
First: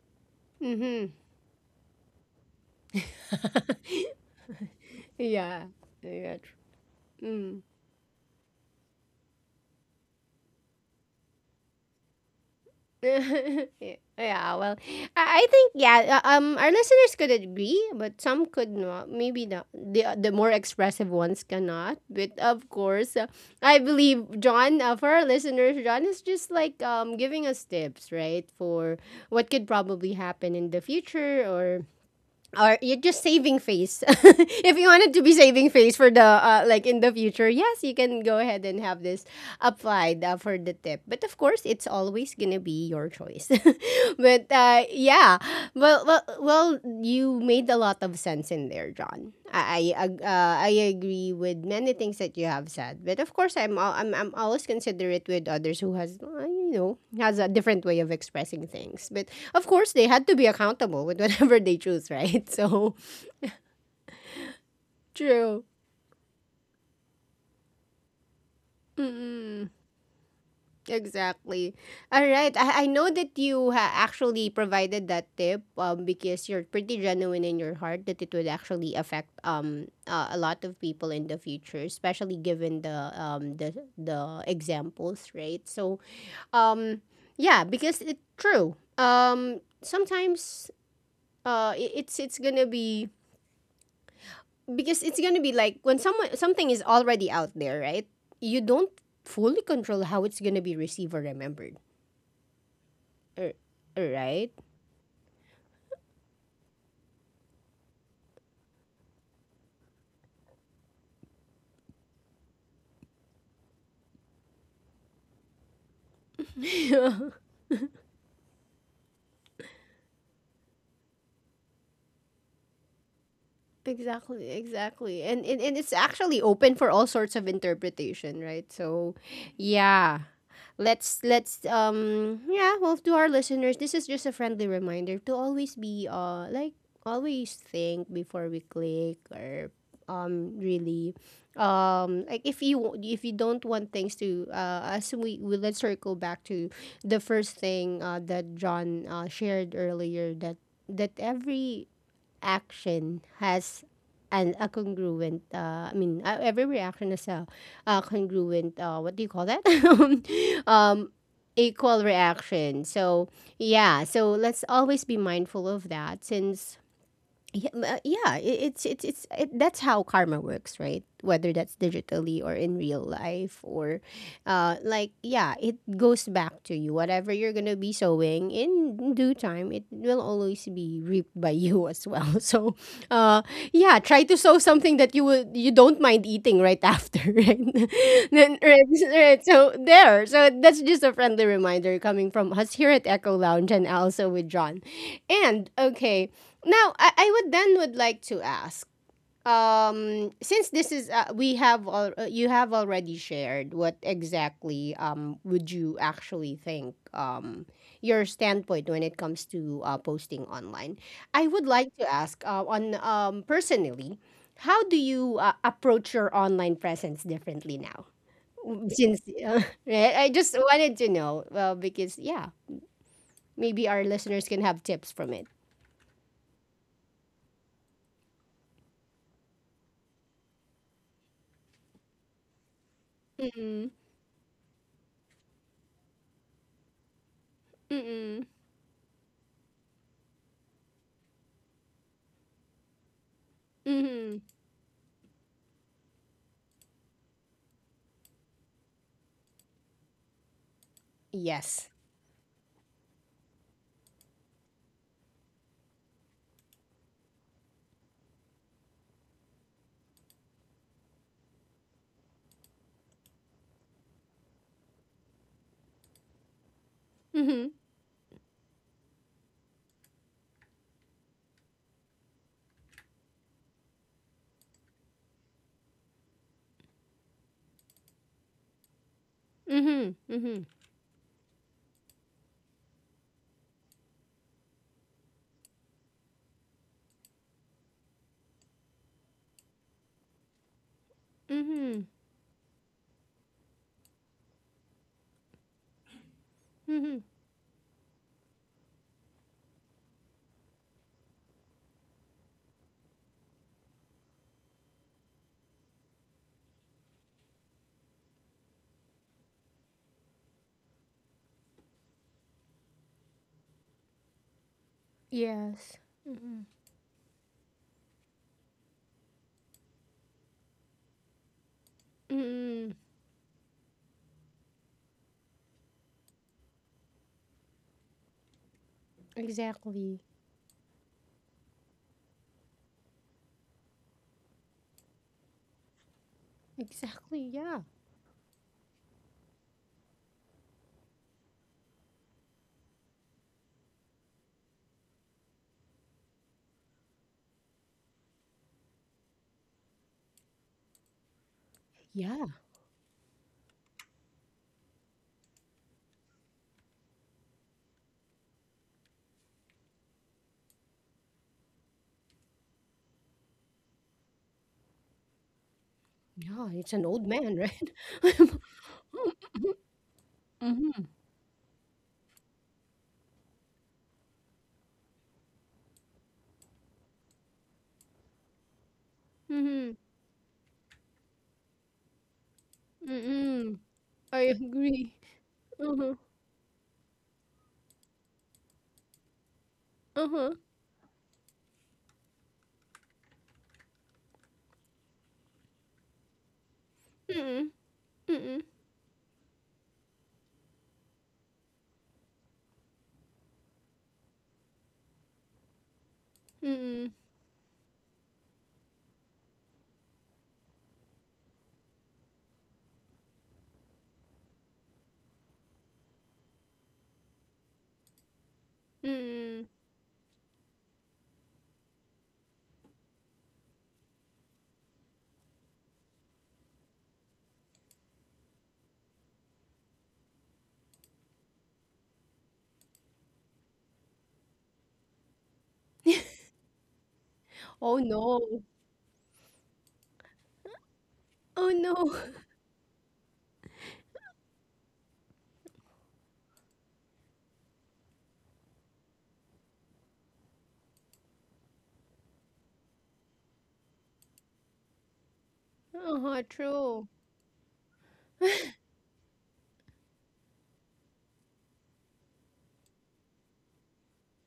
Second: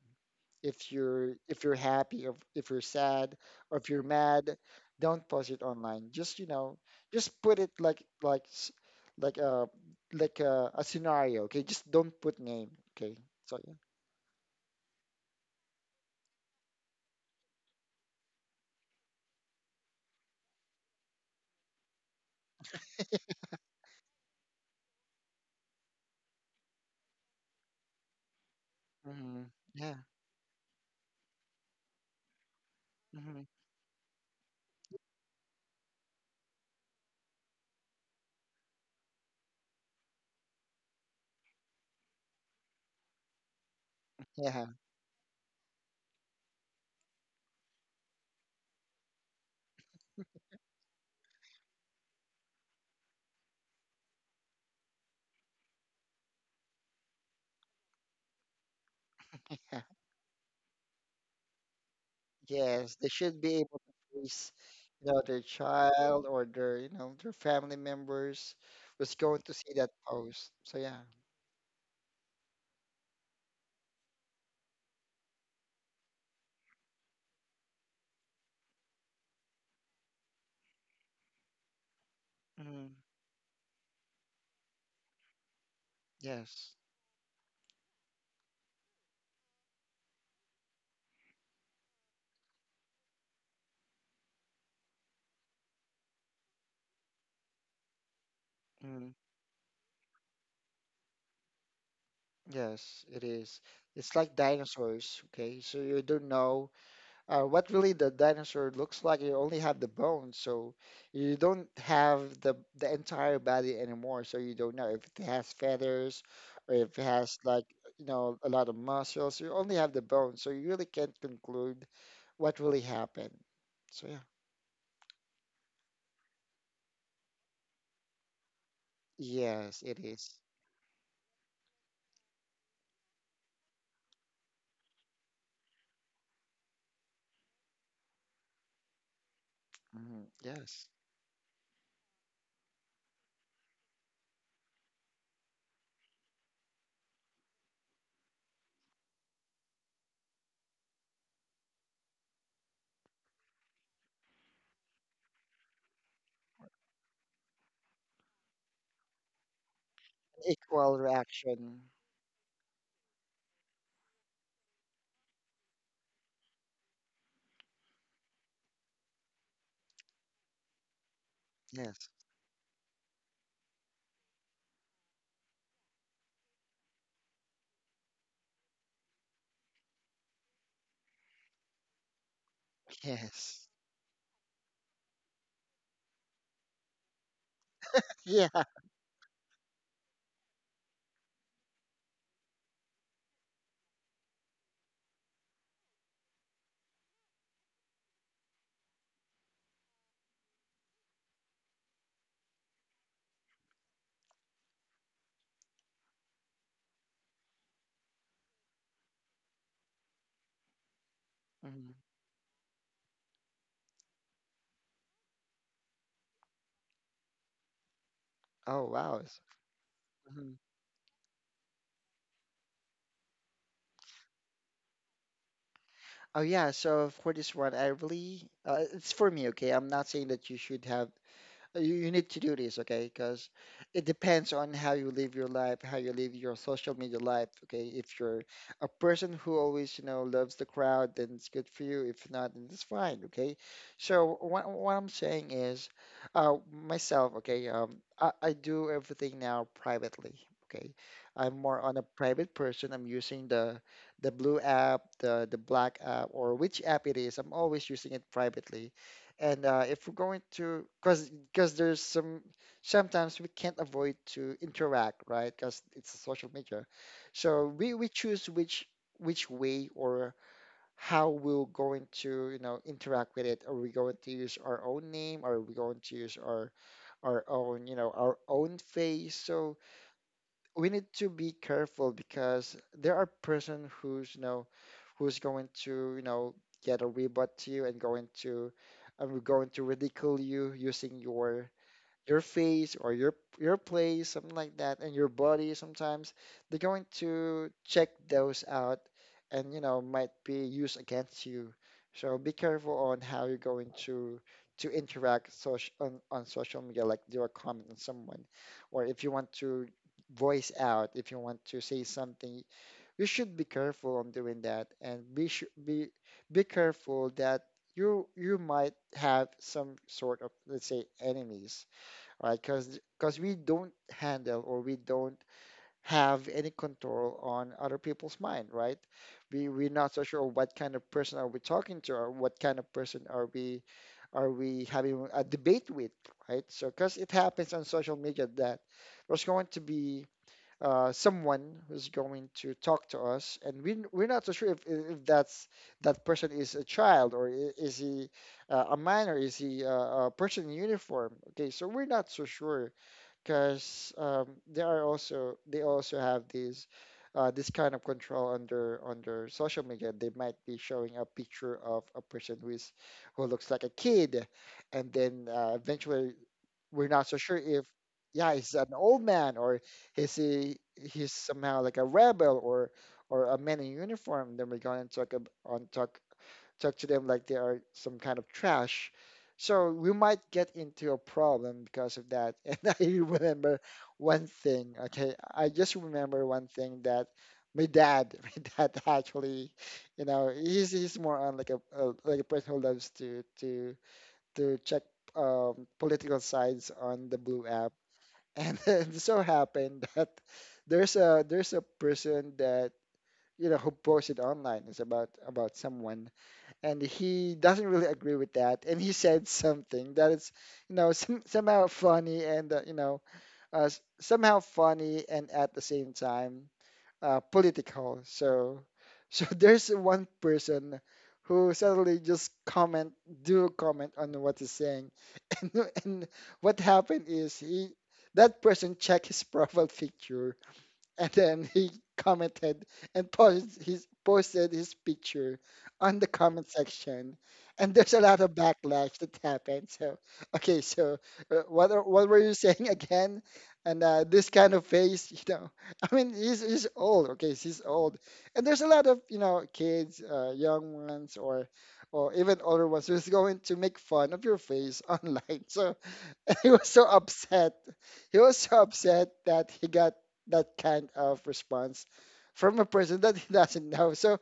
[SPEAKER 2] If
[SPEAKER 1] Mm-hmm.
[SPEAKER 2] you're happy, if you're sad, or if you're mad, don't post it
[SPEAKER 1] Yeah.
[SPEAKER 2] online.
[SPEAKER 1] Yeah,
[SPEAKER 2] Just, you know,
[SPEAKER 1] true.
[SPEAKER 2] just put
[SPEAKER 1] Mm.
[SPEAKER 2] it like like a like a scenario. Okay, just don't put name. Okay, so yeah,
[SPEAKER 1] Yeah, well, I think yeah, our listeners could agree, but some could not. Maybe the more expressive ones cannot. But of course, I believe John, for our listeners, John is just like um, giving us tips, right, for
[SPEAKER 2] hmm,
[SPEAKER 1] what could
[SPEAKER 2] yeah,
[SPEAKER 1] probably happen in the future, or you're just
[SPEAKER 2] hmm,
[SPEAKER 1] saving face. If you wanted to be saving face for the like in the future, yes, you can go ahead and have this applied for the tip. But of course, it's always gonna be your choice. But
[SPEAKER 2] yeah,
[SPEAKER 1] yeah, well, well, well, you made a lot of sense in there, John. I agree with many things that you have said. But of course, I'm al- I'm always considerate with others who has you know, has a different way of expressing things. But of
[SPEAKER 2] yeah.
[SPEAKER 1] course, they had to be accountable with whatever they choose, right? So
[SPEAKER 2] Yes, they should be able to face, you know, their
[SPEAKER 1] true.
[SPEAKER 2] child or their, you know, their family members was going to
[SPEAKER 1] Mm-mm.
[SPEAKER 2] see that post. So yeah,
[SPEAKER 1] Exactly. All right. I know that you actually provided that tip because you're pretty genuine in your heart that it would actually affect a lot of people in the future, especially given
[SPEAKER 2] hmm,
[SPEAKER 1] the the examples, right? So
[SPEAKER 2] yes.
[SPEAKER 1] um, yeah, because it's true. Um, sometimes it's gonna be, because it's gonna be like when someone something is already out there, right? You don't
[SPEAKER 2] Mm,
[SPEAKER 1] fully control how it's gonna be received or remembered,
[SPEAKER 2] yes, it
[SPEAKER 1] r-
[SPEAKER 2] is. It's like
[SPEAKER 1] right?
[SPEAKER 2] dinosaurs, okay? So you don't know what really the dinosaur looks like. You only have the bones, so you don't have the entire body anymore. So you don't know if it has feathers or if it has like, you know, a lot of muscles. You only have the bones, so you really can't conclude what really happened.
[SPEAKER 1] Yeah,
[SPEAKER 2] So yeah.
[SPEAKER 1] exactly, exactly. And, and it's actually open for all sorts of interpretation, right? So,
[SPEAKER 2] Yes, it
[SPEAKER 1] yeah.
[SPEAKER 2] is.
[SPEAKER 1] Let's um, yeah, well, to our listeners, this is just a friendly reminder to always be uh, like, always think before we click, or
[SPEAKER 2] Mhm,
[SPEAKER 1] um,
[SPEAKER 2] yes.
[SPEAKER 1] really um, like, if you don't want things to uh, as we, let's circle back to the first thing uh, that John uh, shared earlier, that that every action has an a congruent I mean every reaction has a congruent what do you call that?
[SPEAKER 2] Equal
[SPEAKER 1] Um,
[SPEAKER 2] reaction.
[SPEAKER 1] equal reaction. So yeah, so let's always be mindful of that since yeah, yeah it, it's it, that's how karma works, right? Whether that's
[SPEAKER 2] Yes.
[SPEAKER 1] digitally or in real life, or uh, like, yeah, it goes back to you, whatever you're gonna be sowing in due time, it will always be reaped by you as well. So uh,
[SPEAKER 2] Yes.
[SPEAKER 1] yeah, try to sow something that you would, you don't mind eating right after, right? Then
[SPEAKER 2] Yeah.
[SPEAKER 1] right, so there, so that's just a friendly reminder coming from us here at Echo Lounge and also with John. And okay, now, I would then would like to ask, since this is you have already shared what exactly um, would you actually think um, your standpoint when it comes to posting online. I would like
[SPEAKER 2] Mm-hmm.
[SPEAKER 1] to ask on um, personally, how do you approach your online presence differently now? Mm,
[SPEAKER 2] Oh
[SPEAKER 1] since
[SPEAKER 2] wow.
[SPEAKER 1] right, I
[SPEAKER 2] Hmm.
[SPEAKER 1] just wanted to know, well, because yeah, maybe our listeners can have tips from it.
[SPEAKER 2] Oh yeah. So for this one, I really it's for me. Okay, I'm not saying that you should have. You, you need to do this, okay? Because
[SPEAKER 1] Mm-mm,
[SPEAKER 2] it depends on how you live your life, how you live your social media life, okay? If you're
[SPEAKER 1] mm-mm,
[SPEAKER 2] a person who always, you know, loves the crowd, then it's good for you. If not, then it's fine, okay? So what I'm saying is, myself, okay, I do everything now privately. Okay, I'm more
[SPEAKER 1] yes.
[SPEAKER 2] on a private person. I'm using the blue app, the black app, or which app it is. I'm always using it privately. And if we're going to, because there's some sometimes we can't avoid to interact, right, because it's a social media.
[SPEAKER 1] Mm-hmm.
[SPEAKER 2] So we choose which way or how we're going to, you know, interact with it. Are we going to use our own name, are we going to use our own, you know, our own face. So
[SPEAKER 1] Mm-hmm. Mm-hmm.
[SPEAKER 2] we need to be careful because there are person who's, you know, who's going to, you know, get a rebut to you and going to, and we're going to ridicule you using your
[SPEAKER 1] Mm-hmm.
[SPEAKER 2] face or your place, something like that, and your body sometimes. They're going
[SPEAKER 1] Mm-hmm.
[SPEAKER 2] to check those out, and you know might be used against you. So be careful on how you're going to interact social on social media, like do a comment on someone, or if you want to voice out, if you want to say something, you should be careful on doing that, and
[SPEAKER 1] Yes. Mm-hmm.
[SPEAKER 2] be careful that you might have some sort of, let's say, enemies, right.
[SPEAKER 1] Mm-hmm.
[SPEAKER 2] Because we don't handle or we don't have any control on other people's mind, right. We're not
[SPEAKER 1] Exactly.
[SPEAKER 2] so sure what kind of person are we talking to, or what kind of person are we having a debate with, right. So because it
[SPEAKER 1] Exactly.
[SPEAKER 2] happens
[SPEAKER 1] Yeah.
[SPEAKER 2] on social media that there's going to be someone who's going to talk to us, and we're not so sure if that's that person is a child, or is he a minor, is he a person in uniform? Okay, so we're not so
[SPEAKER 1] Yeah.
[SPEAKER 2] sure, because they are also they also have these this kind of control under social media. They might be showing a picture of a person who is who looks like a kid, and then eventually,
[SPEAKER 1] Yeah. It's an
[SPEAKER 2] we're not
[SPEAKER 1] old
[SPEAKER 2] so sure
[SPEAKER 1] man,
[SPEAKER 2] if,
[SPEAKER 1] right?
[SPEAKER 2] yeah, he's an old man, or is he,
[SPEAKER 1] Mm-hmm.
[SPEAKER 2] he's somehow like a rebel, or a man in uniform. Then we're going to talk ab- on talk talk to them like they are some kind of trash. So
[SPEAKER 1] Mm-hmm.
[SPEAKER 2] we might get into a problem because of that. And I remember
[SPEAKER 1] Mm-mm. I
[SPEAKER 2] one thing,
[SPEAKER 1] agree.
[SPEAKER 2] okay? I just
[SPEAKER 1] Uh-huh.
[SPEAKER 2] remember one thing that my dad, my dad actually,
[SPEAKER 1] Uh-huh.
[SPEAKER 2] he's more on like a like a person who loves to check political sides on the blue
[SPEAKER 1] Mm-mm.
[SPEAKER 2] app.
[SPEAKER 1] Mm-mm.
[SPEAKER 2] And it so happened that there's a person that who posted online is about someone, and
[SPEAKER 1] Mm-mm.
[SPEAKER 2] he doesn't really agree with that, and he said something that is, somehow funny, and somehow funny and at the same time political. So, so there's one person who suddenly just comment on what he's saying and, and what happened is he that person checked his profile picture, and then he commented and posted his picture on the comment section, and
[SPEAKER 1] Oh
[SPEAKER 2] there's a lot of
[SPEAKER 1] no.
[SPEAKER 2] backlash that happened. So okay, so
[SPEAKER 1] Oh no.
[SPEAKER 2] what were you saying again? And this kind of face, you know. I mean, he's old, okay, he's old, and there's a lot of, you know, kids, young ones, or even older ones who's going to make fun of your face online. So
[SPEAKER 1] Uh-huh.
[SPEAKER 2] he was so
[SPEAKER 1] True.
[SPEAKER 2] upset. He was so upset that he got that kind of response from a person that he doesn't know. So,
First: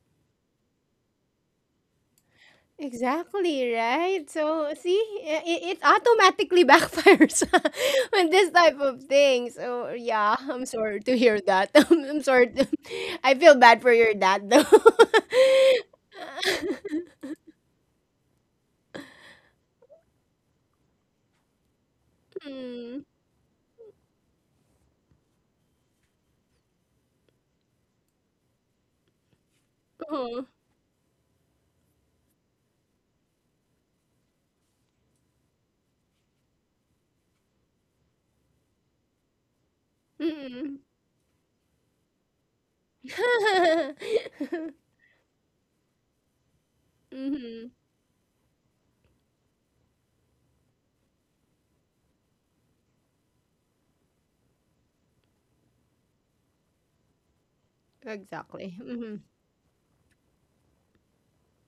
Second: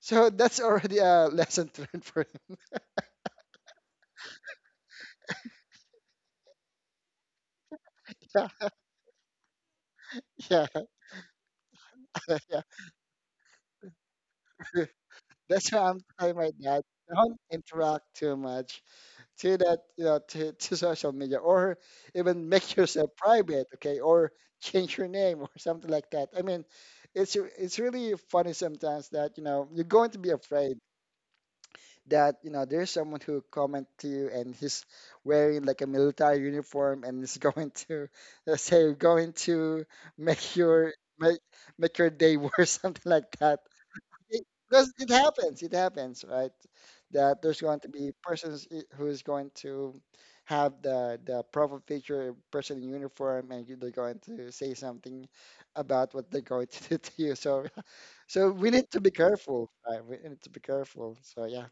[SPEAKER 2] so that's already a lesson to learn for him.
[SPEAKER 1] Exactly, right? So, see, it automatically backfires on this type of thing. So, yeah, I'm
[SPEAKER 2] Yeah, yeah,
[SPEAKER 1] sorry to hear that. I'm sorry.
[SPEAKER 2] yeah.
[SPEAKER 1] To, I feel bad for your dad, though.
[SPEAKER 2] That's why I'm telling my dad, don't interact too much to that, you know, to social media, or even make
[SPEAKER 1] Mm,
[SPEAKER 2] yourself private, okay, or change your name or something like that. I mean, it's really funny sometimes that, you know, you're going to be
[SPEAKER 1] oh,
[SPEAKER 2] afraid that, you know, there's someone who comment to you and he's wearing like a military uniform and is going to, let say, going to make
[SPEAKER 1] mm.
[SPEAKER 2] your make make your day worse, something like that. Because it happens, it happens, right, that there's
[SPEAKER 1] Mhm.
[SPEAKER 2] going to be persons who is going to have the profile picture person in uniform, and they're going to say something about what they're going to do to you. So, so we
[SPEAKER 1] Exactly.
[SPEAKER 2] need to be
[SPEAKER 1] Mm-hmm.
[SPEAKER 2] careful, right, we need to be careful, so yeah.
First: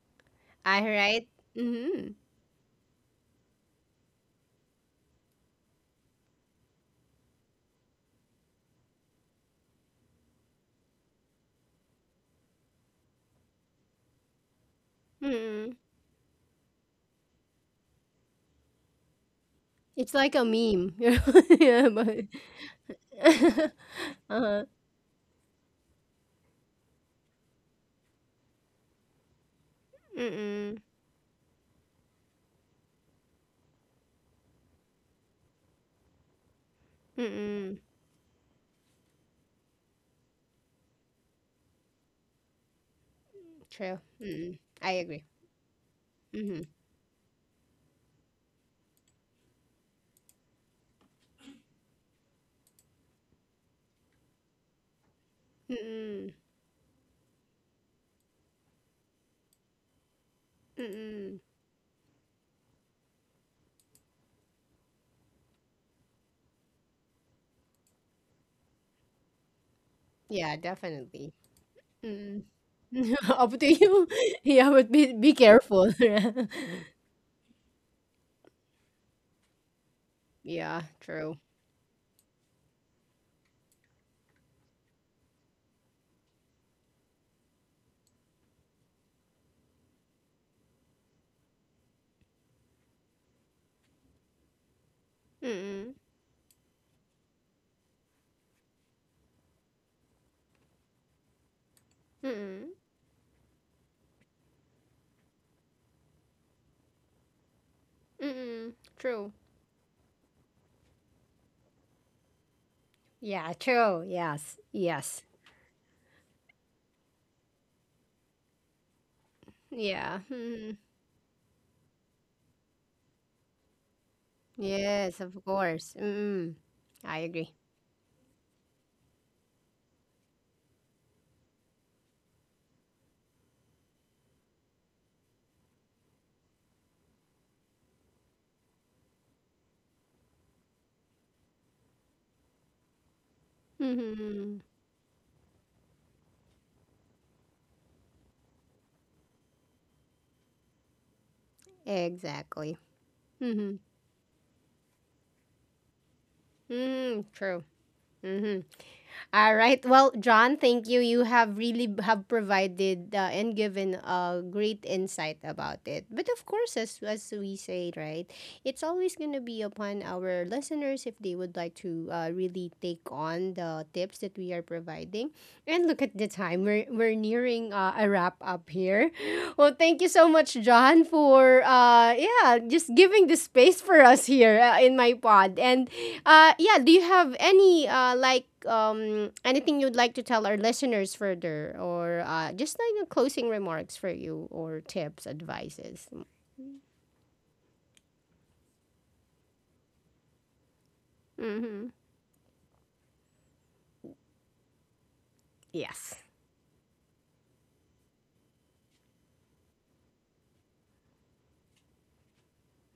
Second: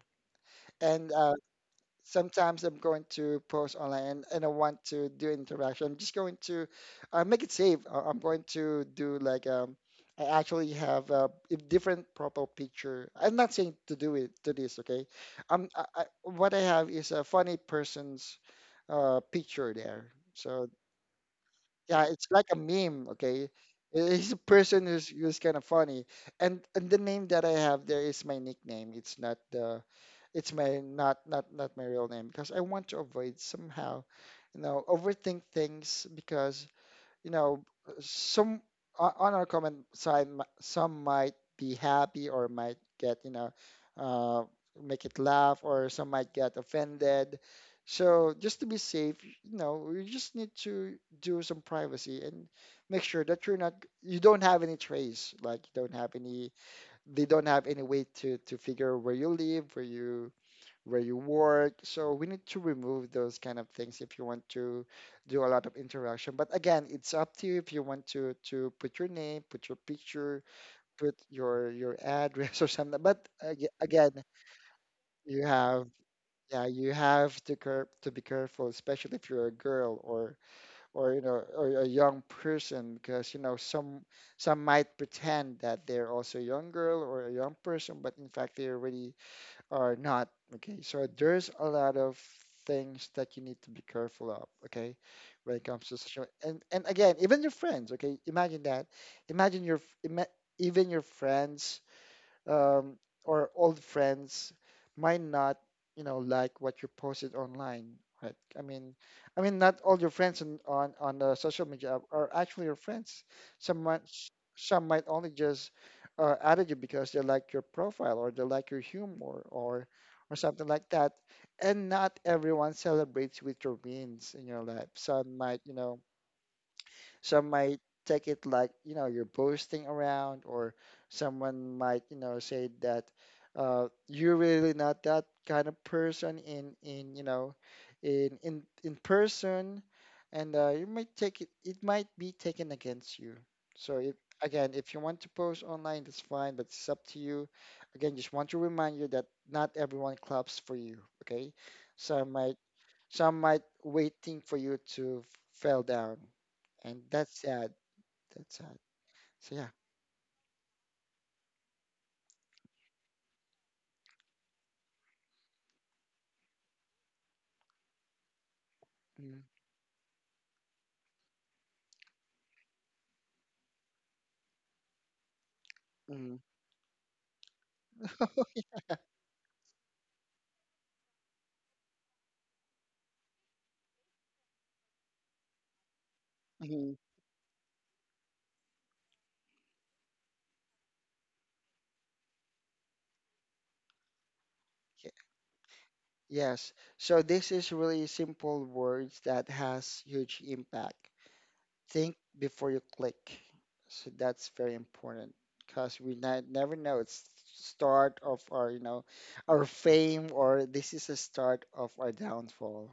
[SPEAKER 1] All
[SPEAKER 2] And
[SPEAKER 1] right. Mm-hmm.
[SPEAKER 2] sometimes I'm going to post online and, I want to do interaction. I'm just going to make it safe. I'm going to do like I actually have a different profile picture. I'm not saying to do it to this, okay?
[SPEAKER 1] Mm-hmm.
[SPEAKER 2] What I have is a funny person's picture there.
[SPEAKER 1] It's like a
[SPEAKER 2] So
[SPEAKER 1] meme. Yeah,
[SPEAKER 2] yeah,
[SPEAKER 1] but.
[SPEAKER 2] it's like a meme, okay? He's a
[SPEAKER 1] Uh-huh.
[SPEAKER 2] person who's kind of funny, and the name that I have there is my nickname. It's
[SPEAKER 1] Mm-mm.
[SPEAKER 2] my not my real name, because I want to avoid, somehow, you know, overthink things, because you know,
[SPEAKER 1] Mm-mm.
[SPEAKER 2] some on our comment side, some might be happy or might get, you know,
[SPEAKER 1] True.
[SPEAKER 2] uh,
[SPEAKER 1] Mm-mm. I
[SPEAKER 2] make it
[SPEAKER 1] agree.
[SPEAKER 2] laugh, or some might get
[SPEAKER 1] Mhm.
[SPEAKER 2] offended. So just to be safe, you know, you just need to do some privacy and make sure that you're not, you don't have any trace, like you don't have
[SPEAKER 1] Mm-mm.
[SPEAKER 2] any, they don't have any way to figure where you live, where you
[SPEAKER 1] Mm-mm.
[SPEAKER 2] work. So we need to remove those kind of things if you want to do a lot of interaction. But again, it's up to you if you want to put your name, put your picture,
[SPEAKER 1] Yeah,
[SPEAKER 2] put
[SPEAKER 1] definitely.
[SPEAKER 2] your
[SPEAKER 1] Mm-mm.
[SPEAKER 2] address or something. But
[SPEAKER 1] Up to you.
[SPEAKER 2] again,
[SPEAKER 1] Yeah, but be
[SPEAKER 2] you have
[SPEAKER 1] careful.
[SPEAKER 2] yeah, you have to care to be careful, especially if you're a girl
[SPEAKER 1] Yeah,
[SPEAKER 2] or you
[SPEAKER 1] true.
[SPEAKER 2] know or a young person, because you know some might pretend that they're also a young girl or a young person, but in fact they're already or not. Okay, so there's a lot of things that you need to be careful of. Okay, when it comes
[SPEAKER 1] Mm-mm.
[SPEAKER 2] to social, and again, even your friends. Okay, imagine that. Imagine your ima- even your friends,
[SPEAKER 1] Mm-mm.
[SPEAKER 2] um, or old friends, might not, you know, like what you posted online, right?
[SPEAKER 1] Mm-mm. True.
[SPEAKER 2] I mean, not all your friends on the social media are actually your friends.
[SPEAKER 1] Yeah,
[SPEAKER 2] Some
[SPEAKER 1] true.
[SPEAKER 2] might
[SPEAKER 1] Yes. Yes.
[SPEAKER 2] only just added you because they like your profile or they like your humor
[SPEAKER 1] Yeah.
[SPEAKER 2] or something
[SPEAKER 1] Mm-mm.
[SPEAKER 2] like that. And not everyone celebrates with your wins in your life.
[SPEAKER 1] Yes,
[SPEAKER 2] Some
[SPEAKER 1] of
[SPEAKER 2] might, you
[SPEAKER 1] course.
[SPEAKER 2] know,
[SPEAKER 1] Mm-mm. I
[SPEAKER 2] some
[SPEAKER 1] agree.
[SPEAKER 2] might take it like, you know, you're boasting around, or someone might, you know, say that you're really not that kind of person in you know in person, and you might take it. It might be taken against you. So if
[SPEAKER 1] Mm-hmm.
[SPEAKER 2] again, if you want to post online, that's fine, but it's up to you. Again, just want to remind you that not everyone claps for you. Okay, some might
[SPEAKER 1] Exactly. Mm-hmm.
[SPEAKER 2] waiting for you to fell down, and
[SPEAKER 1] Mm-hmm.
[SPEAKER 2] that's
[SPEAKER 1] True.
[SPEAKER 2] sad. That's
[SPEAKER 1] Mm-hmm.
[SPEAKER 2] sad.
[SPEAKER 1] All
[SPEAKER 2] So yeah.
[SPEAKER 1] right. Well, John, thank you. You have really have provided and given a great insight about it. But of course, as we say, right, it's always going to be upon our listeners if they would like to really take on the tips that we are providing. And look at the
[SPEAKER 2] Mm-hmm.
[SPEAKER 1] time. We're nearing a wrap up here. Well, thank you so much, John, for uh, yeah, just giving the space for us here in my pod. And yeah. Do
[SPEAKER 2] Hmm.
[SPEAKER 1] you have any uh, like um, anything you'd like to tell our listeners further, or uh, just like a closing remarks for you, or tips, advices?
[SPEAKER 2] Yes. So this is really simple words that has huge impact.
[SPEAKER 1] Mm-hmm.
[SPEAKER 2] Think before you click. So that's very important, because
[SPEAKER 1] Yes.
[SPEAKER 2] we not, never know, it's start of our, you know, our fame, or this is a start of our downfall.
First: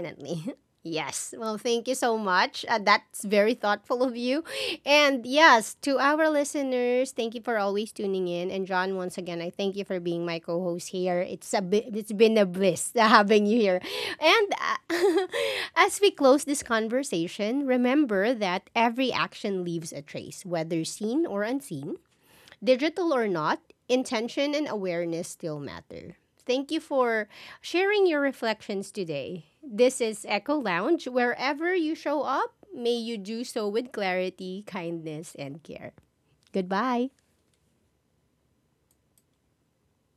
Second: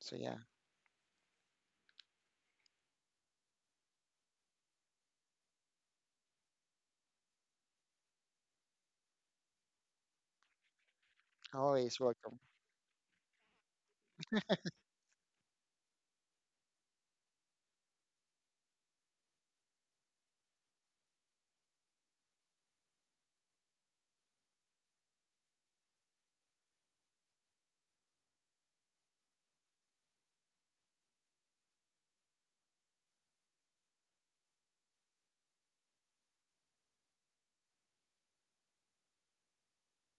[SPEAKER 2] So yeah,
[SPEAKER 1] Yes. Well, thank you so much. That's very thoughtful of you. And yes, to our listeners, thank you for always tuning in. And John, once again, I thank you for being my co-host here. It's a bit,
[SPEAKER 2] always
[SPEAKER 1] it's been
[SPEAKER 2] welcome.
[SPEAKER 1] a bliss having you here. And uh, as we close this conversation, remember that every action leaves a trace, whether seen or unseen. Digital or not, intention and awareness still matter. Thank you for sharing your reflections today. This is Echo Lounge. Wherever you show up, may you do so with clarity, kindness, and care. Goodbye.